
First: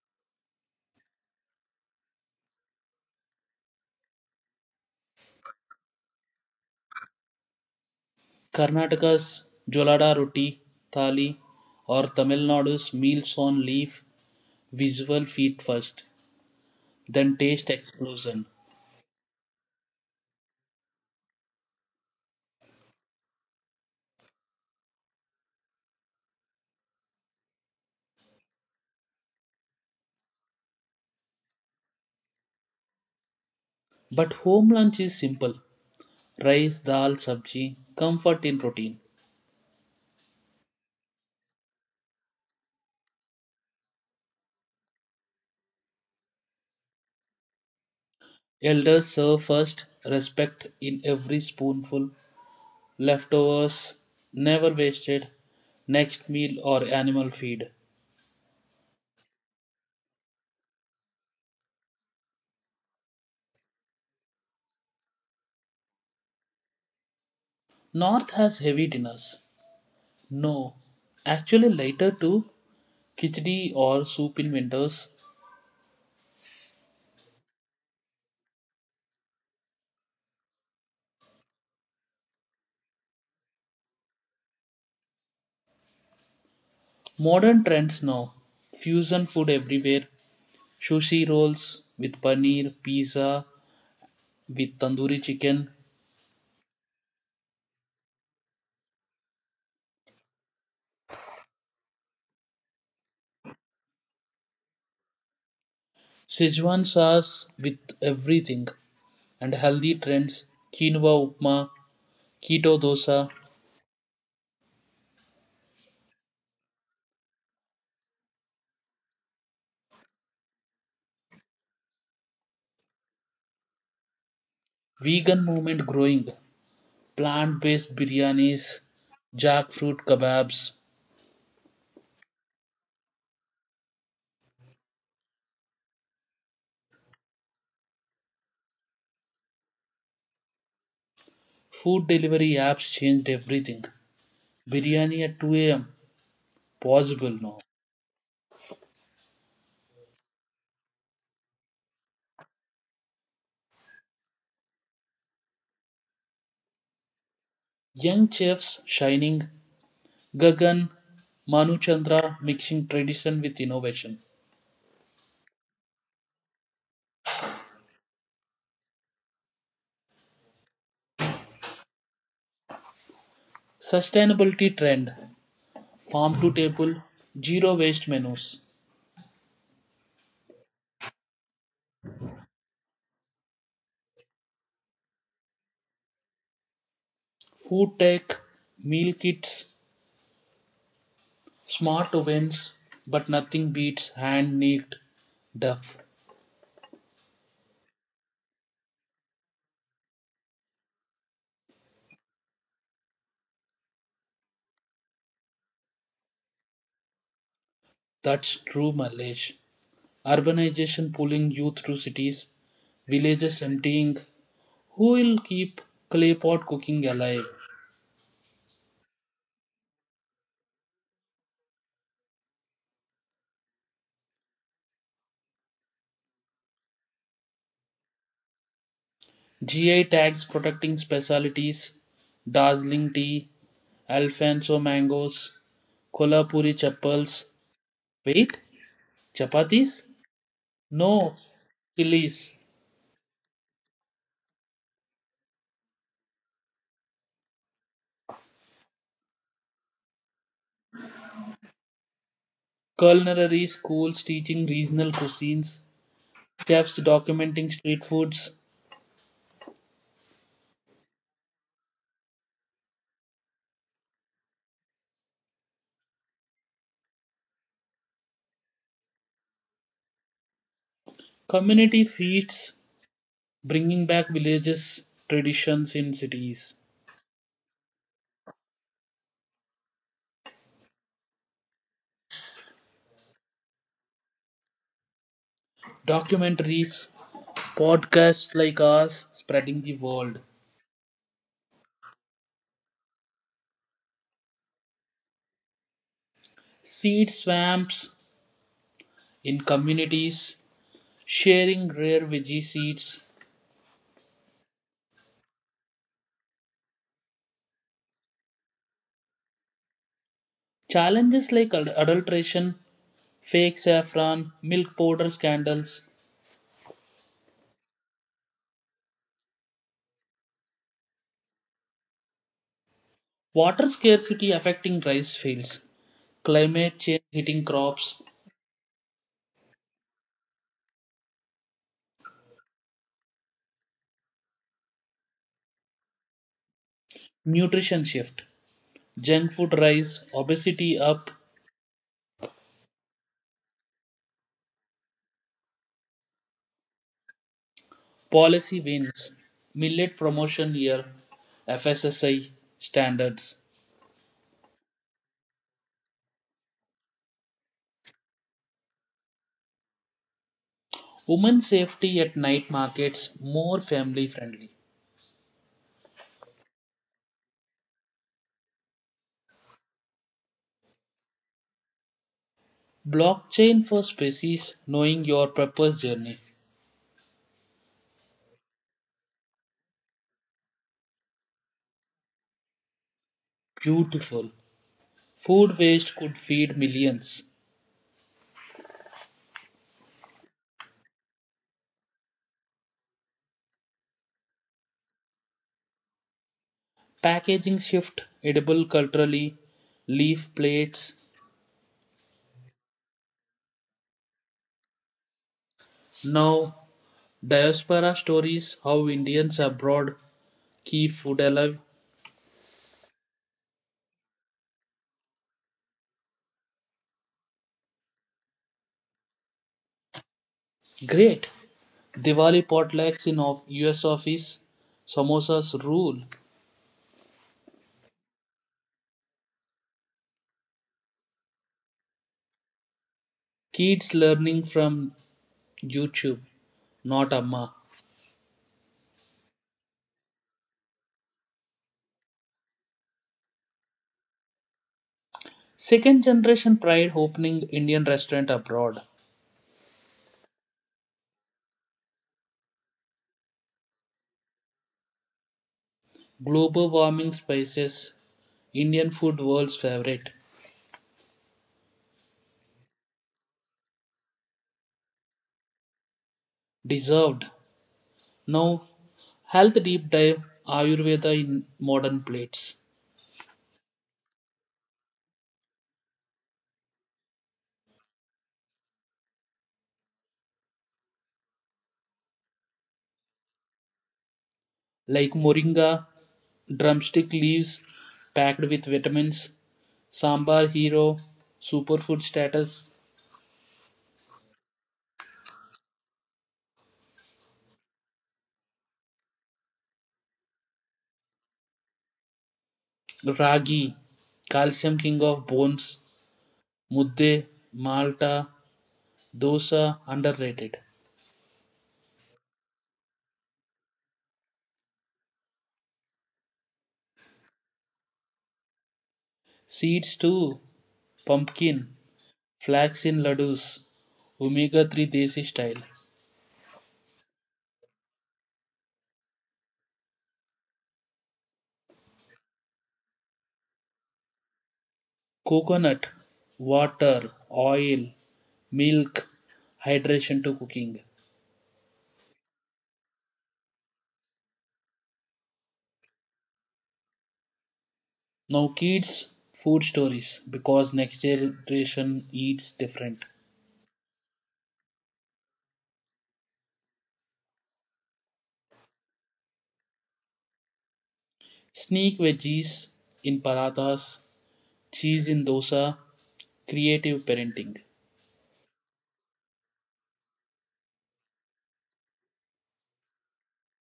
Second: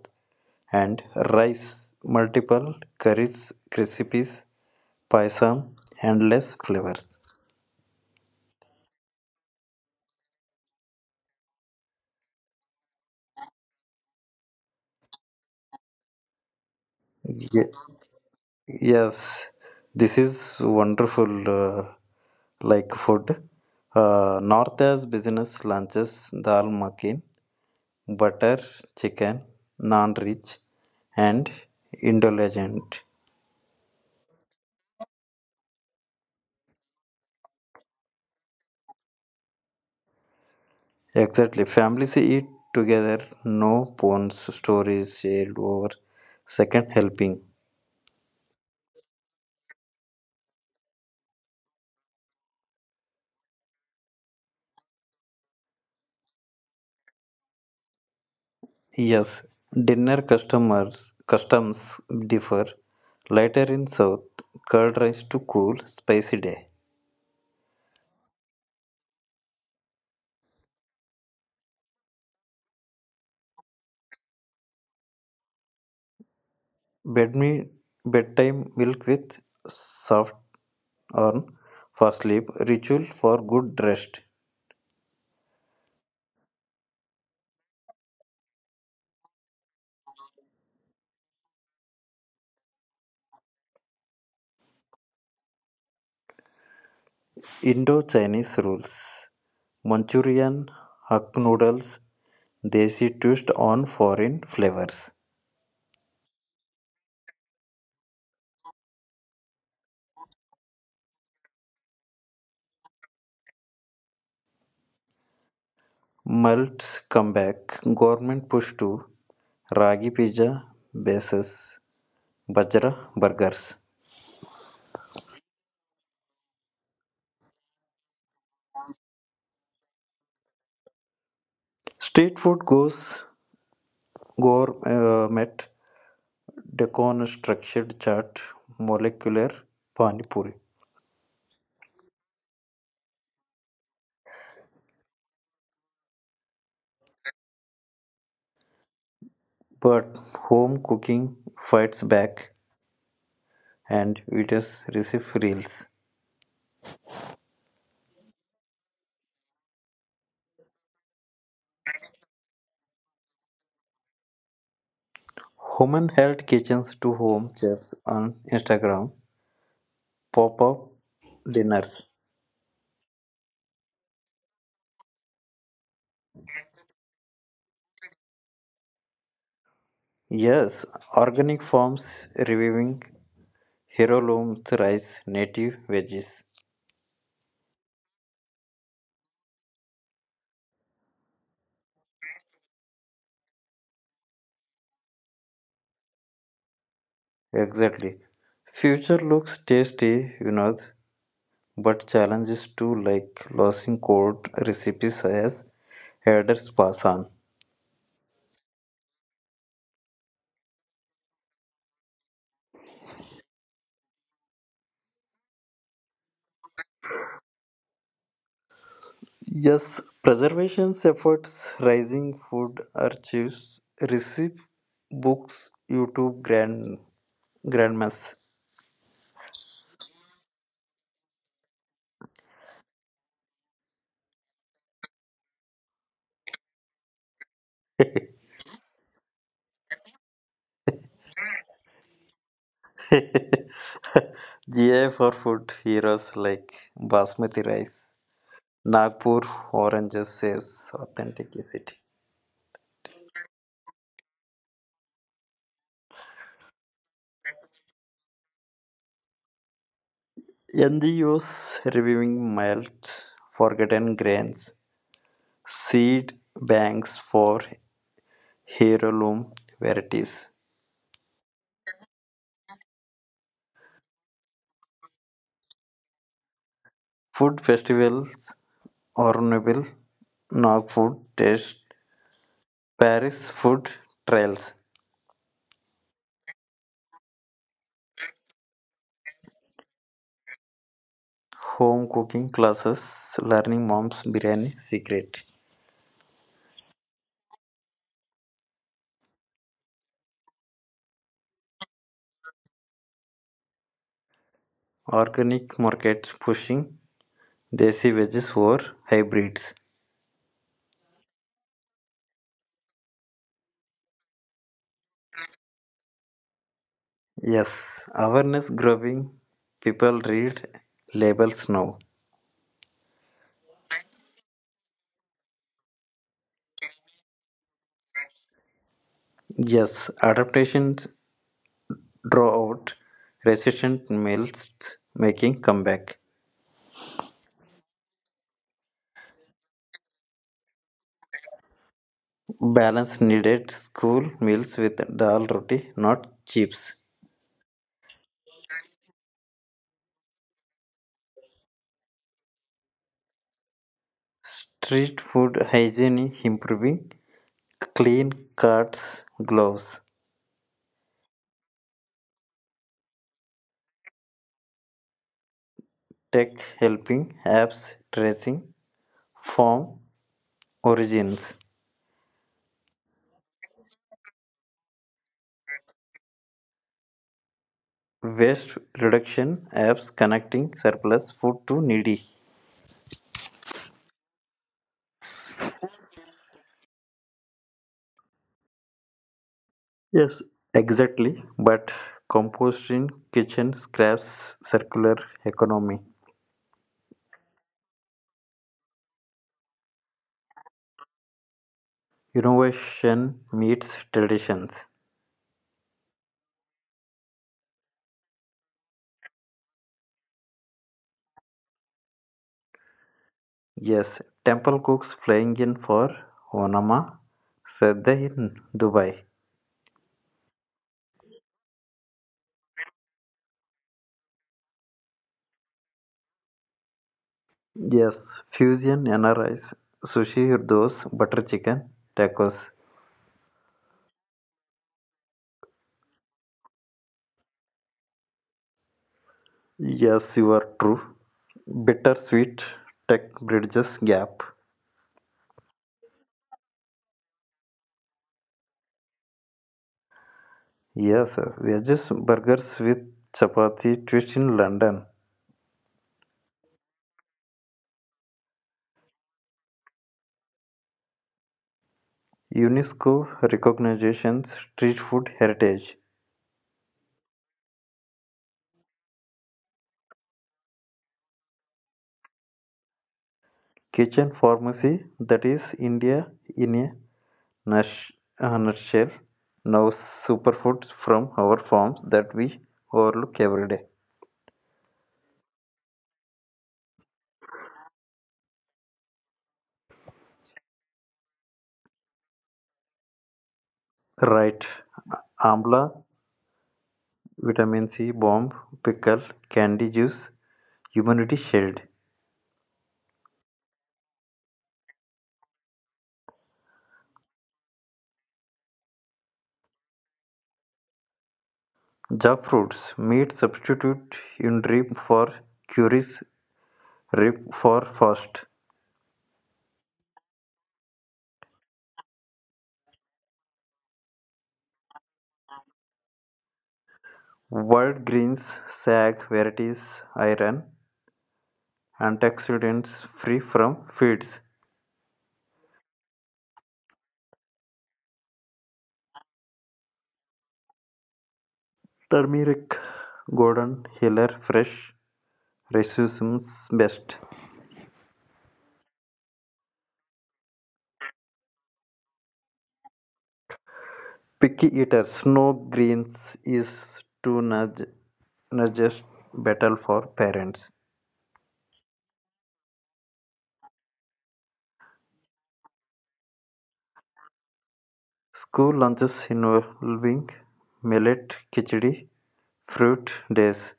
S2: and rice multiple curries recipes paisam endless flavors.
S1: Karnataka's Jolada roti, thali, or Tamil Nadu's meals on leaf, visual feet first, then taste
S2: Ye-
S1: explosion.
S2: yes this is wonderful, uh, like food, north has business lunches, dal makhani, butter chicken, non rich and indulgent.
S1: But home lunch is simple rice, dal, sabji, comfort in routine.
S2: Exactly, families eat together, no phones, stories shared over second helping.
S1: Elders serve first, respect in every spoonful, leftovers never wasted, next meal or animal feed.
S2: Yes, dinner customers customs differ. Later in South, curd rice to cool, spicy day.
S1: North has heavy dinners. No, actually later too, khichdi or soup in winters.
S2: Bed me bedtime milk with soft on for sleep. Ritual for good rest.
S1: Modern trends now, fusion food everywhere, sushi rolls with paneer, pizza with tandoori chicken,
S2: Indo-Chinese rules. Manchurian hak noodles. Desi twist on foreign flavors.
S1: Sichuan sauce with everything, and healthy trends, quinoa upma, keto dosa,
S2: Malts comeback. Government push to ragi pizza bases. Bajra burgers.
S1: vegan movement growing. Plant-based biryanis, jackfruit kebabs,
S2: Street food goes gourmet, deconstructed chaat, molecular pani puri.
S1: food delivery apps changed everything. Biryani at 2 a.m. possible now.
S2: But home cooking fights back, and eaters receive reels.
S1: Young chefs shining, Gagan, Manu Chandra mixing tradition with innovation.
S2: Human held kitchens to home chefs on Instagram pop up dinners.
S1: Sustainability trend, farm to table, zero waste menus,
S2: Yes, organic farms reviving heirloom rice, native veggies.
S1: food tech, meal kits, smart ovens, but nothing beats hand kneaded duff.
S2: Exactly. Future looks tasty, you know. But challenges too, like losing court recipes as herders pass on.
S1: That's true, Malaysia. Urbanization pulling youth to cities, villages emptying. Who will keep clay pot cooking alive?
S2: Yes, preservation efforts, rising food archives, recipe books, YouTube grandmas. (laughs)
S1: GI tags protecting specialties, Darjeeling tea, Alfonso mangoes, Kolhapuri chapels. Wait, chapatis? No, chilies.
S2: GI for food heroes like basmati rice, Nagpur oranges saves authenticity.
S1: Culinary schools teaching regional cuisines, chefs documenting street foods,
S2: NGOs reviewing mild forgotten grains, seed banks for heirloom varieties.
S1: community feasts bringing back villages traditions in cities.
S2: Food festivals, Orneville, Nog Food Taste, Paris Food Trails,
S1: Documentaries, podcasts like ours spreading the world,
S2: home cooking classes, learning mom's biryani secret,
S1: seed swamps in communities, sharing rare veggie seeds,
S2: organic markets pushing desi veggies or hybrids.
S1: challenges like adulteration, fake saffron, milk powder scandals,
S2: Yes, awareness growing. People read labels now.
S1: water scarcity affecting rice fields, climate change hitting crops,
S2: Yes, adaptations draw out resistant males making comeback.
S1: nutrition shift, junk food rise, obesity up,
S2: Balance needed school meals with dal roti, not chips.
S1: policy wins, millet promotion year, FSSI standards.
S2: Street food hygiene improving, clean carts, gloves.
S1: Women safety at night markets more family friendly.
S2: Tech helping, apps tracing form origins.
S1: Blockchain for species knowing your purpose journey.
S2: Waste reduction, apps connecting surplus food to needy.
S1: Beautiful. Food waste could feed millions.
S2: Yes, exactly. But composting, kitchen scraps, circular economy.
S1: Packaging shift edible culturally. Leaf plates.
S2: Innovation meets traditions.
S1: Now diaspora stories how Indians abroad keep food alive.
S2: Yes, Temple Cooks flying in for Onama Sadeh in Dubai.
S1: Great. Diwali potlucks in of US office. Samosas rule.
S2: Yes, fusion N R Is sushi, those butter chicken, tacos.
S1: Kids learning from YouTube, not Amma.
S2: Yes, you are true. Bitter sweet tech bridges gap.
S1: Second generation pride opening Indian restaurant abroad.
S2: Yes, wedges burgers with chapati twist in London.
S1: Global warming spices. Indian food world's favorite.
S2: UNESCO recognition street food heritage.
S1: Deserved. Now, health deep dive Ayurveda in modern plates.
S2: Kitchen pharmacy, that is India in a nuts, nutshell, now superfoods from our farms that we overlook every day.
S1: Like moringa, drumstick leaves packed with vitamins, sambar hero, superfood status,
S2: Right, amla, vitamin C bomb, pickle, candy juice, immunity shield.
S1: ragi, calcium king of bones, mudde, malta, dosa underrated.
S2: Jackfruits, meat substitute in rib for curries, rib for fast.
S1: Seeds too. Pumpkin, flax in laddus, omega 3 desi style,
S2: Wild greens, sag varieties, iron, antioxidants free from feeds.
S1: coconut, water, oil, milk, hydration to cooking.
S2: Turmeric, golden, healer fresh, raisins best.
S1: Now, kids' food stories because next generation eats different.
S2: Picky eaters know greens is too nutritious, battle for parents.
S1: Sneak veggies in parathas, cheese in dosa, creative parenting.
S2: School lunches involving millet khichdi, fruit days,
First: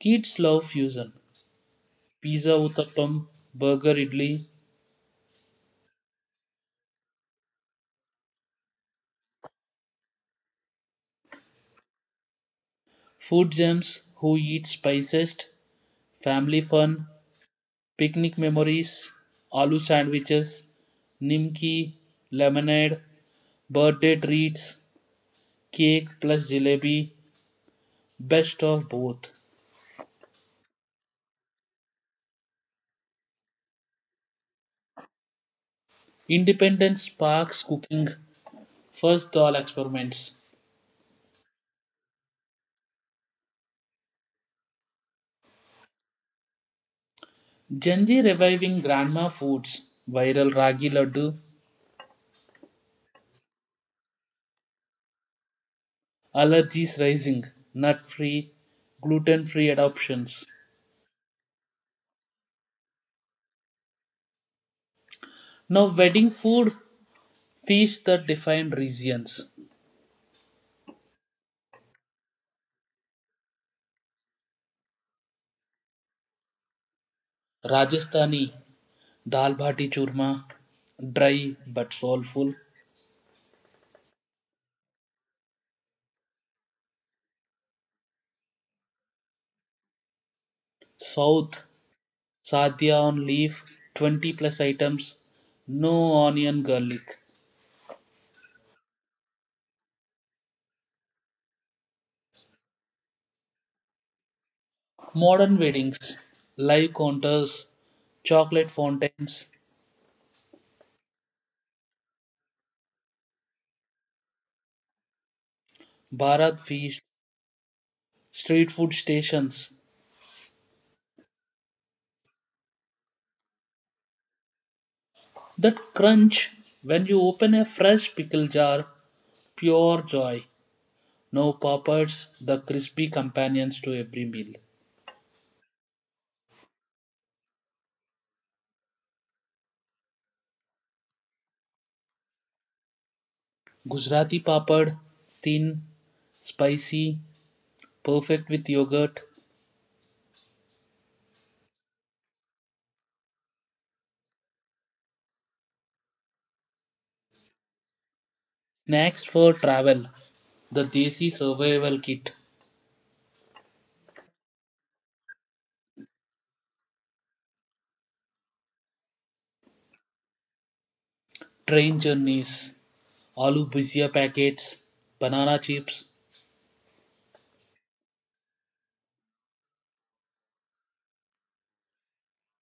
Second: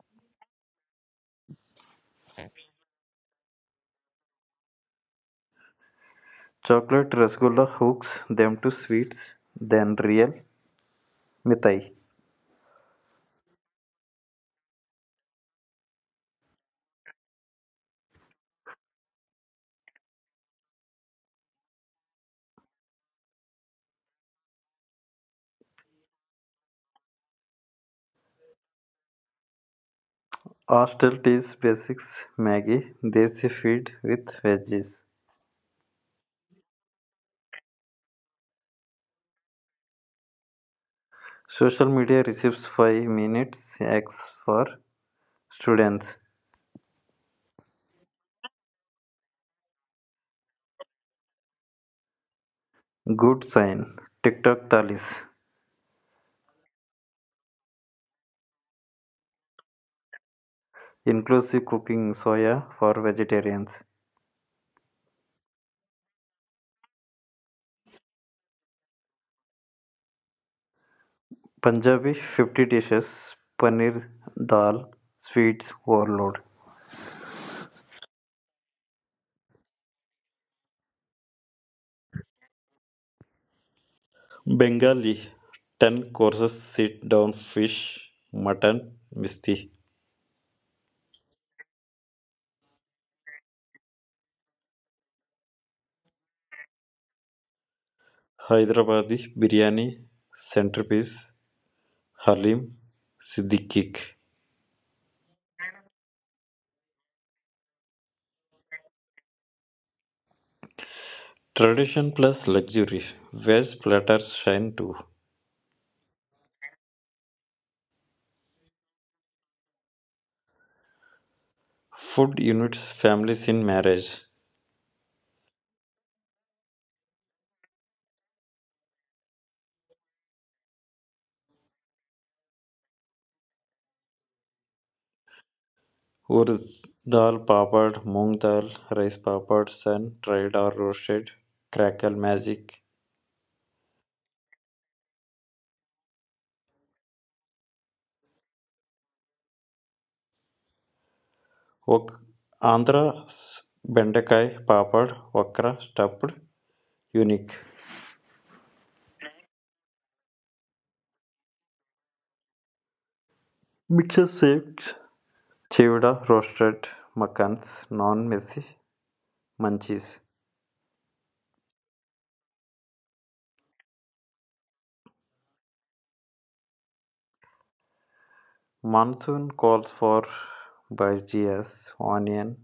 S1: Kids love fusion. Pizza uttappam, burger idli,
S2: chocolate rasgulla hooks them to sweets than real mithai.
S1: food gems, who eats spiciest, family fun, picnic memories, aloo sandwiches, Nimki, lemonade, birthday treats, cake plus jalebi, best of both.
S2: Hostel teas basics maggie, desi feed with veggies.
S1: Independence Park's cooking, first doll experiments.
S2: Social media receives 5 minutes X for students.
S1: Genji reviving grandma foods, viral ragi laddu,
S2: Good sign. TikTok thalis.
S1: allergies rising, nut free, gluten free adoptions.
S2: Inclusive cooking soya for vegetarians.
S1: Now, wedding food feast that define regions.
S2: Punjabi 50 dishes. Paneer dal. Sweets overload.
S1: Rajasthani Dal bati churma, dry but soulful.
S2: Bengali 10 courses sit down fish, mutton, misti.
S1: South, sadhya on leaf, 20 plus items, no onion, garlic.
S2: Hyderabadi biryani centerpiece. Halim Siddiqui.
S1: Modern weddings, live counters, chocolate fountains,
S2: Tradition plus luxury. Veg platters shine too.
S1: Bharat feast, street food stations.
S2: Food units families in marriage.
S1: That crunch when you open a fresh pickle jar, pure joy. No papads, the crispy companions to every meal.
S2: Urd dal papad, moong dal, rice papad, sun dried or roasted, crackle magic.
S1: Gujarati papad, thin, spicy, perfect with yogurt.
S2: Vok- Andhra bendakai papad, vakra stuffed, unique.
S1: Snacks for travel. The Desi Survival Kit.
S2: Mixed shakes, chivda roasted, makans, non-messy, munchies.
S1: Train journeys. Aloo bhujia packets. Banana chips.
S2: Monsoon calls for bhajias, onion,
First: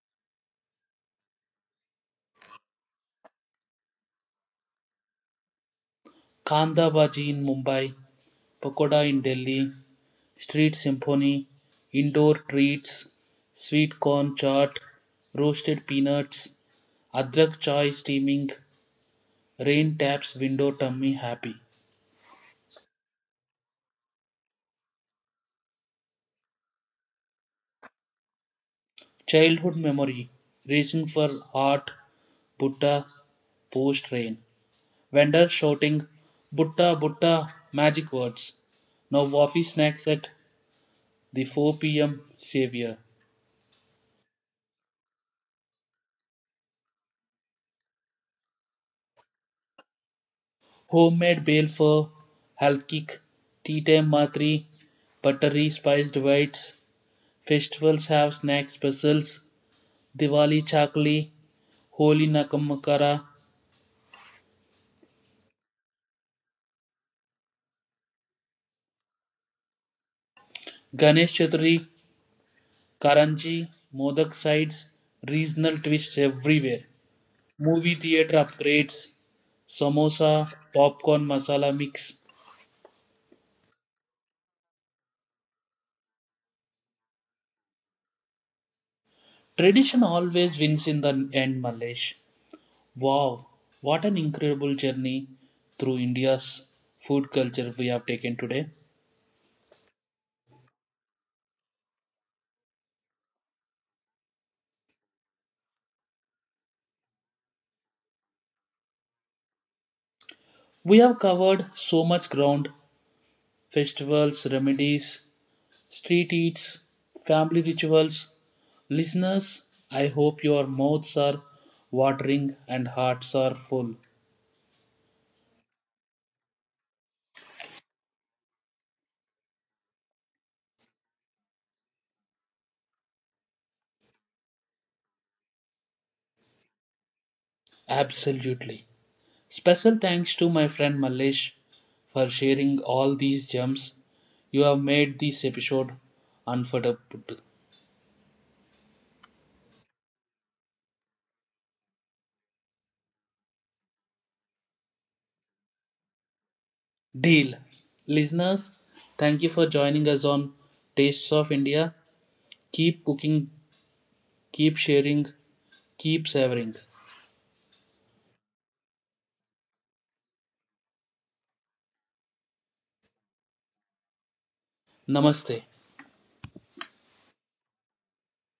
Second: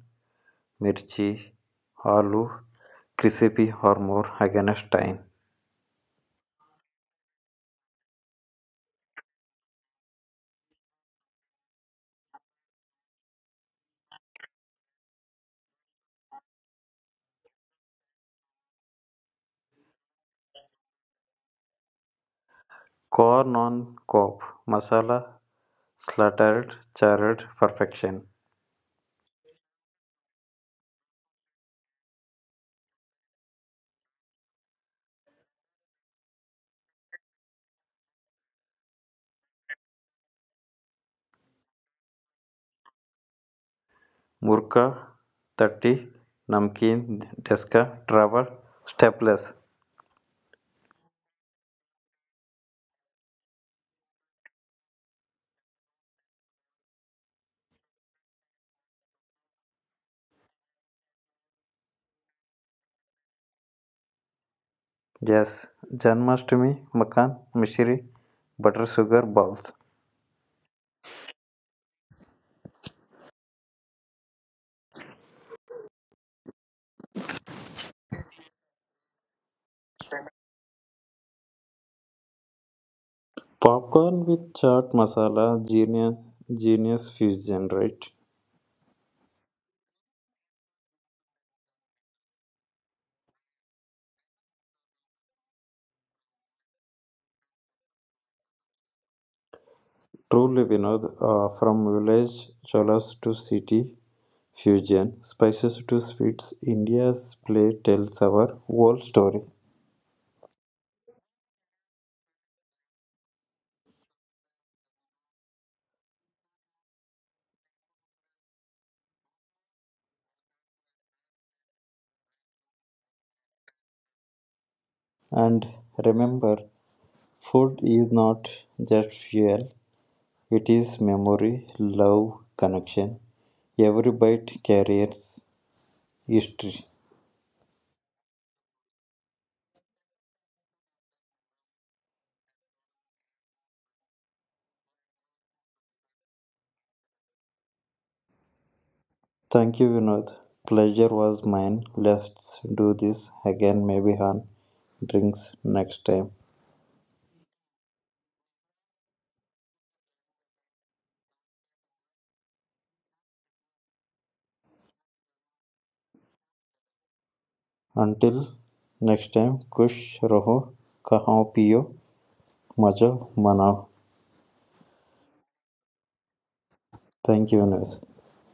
S2: mirchi, aloo, crispy or more against time.
S1: Kanda bhaji in Mumbai. Pakoda in Delhi. Street symphony. Indoor treats. Sweet corn chaat. Roasted peanuts. Adrak chai steaming. Rain taps window tummy happy.
S2: Corn on cob masala slathered charred perfection
S1: Childhood memory. Racing for art, Butta. Post rain. Vendors shouting "Butta Butta," magic words. No waffy snacks at the 4 p.m. savior.
S2: Murukku तटी नमकीन डेस्का travel staples
S1: Homemade balefur, halkik, tea time matri, buttery spiced whites. Festivals have snack specials. Diwali chakli, Holi nakamakara,
S2: जस Janmashtami makhan mishri butter sugar balls
S1: Ganesh Chaturthi, Karanji, modak sides, regional twists everywhere. Movie theater upgrades, samosa, popcorn masala mix.
S2: Popcorn with chaat masala genius genius fusion right
S1: Tradition always wins in the end, Malesh. Wow, what an incredible journey through India's food culture we have taken today.
S2: True living ah from village chawls to city fusion spices to sweets India स्प्लेटेल्�.
S1: We have covered so much ground festivals, remedies, street eats, family rituals. Listeners, I hope your mouths are watering and hearts are full.
S2: And remember, food is not just fuel, it is memory, love, connection. Every bite carries history.
S1: Absolutely. Special thanks to my friend Mallesh for sharing all these gems. You have made this episode unforgettable.
S2: Thank you, Vinod. Pleasure was mine. Let's do this again, maybe on drinks next time.
S1: Deal. Listeners, thank you for joining us on Tastes of India. Keep cooking, keep sharing, keep savoring.
S2: Until next time, खुश रहो, खाओ पियो, मजो मनाओ.
S1: Namaste.
S2: Thank you, Vinod.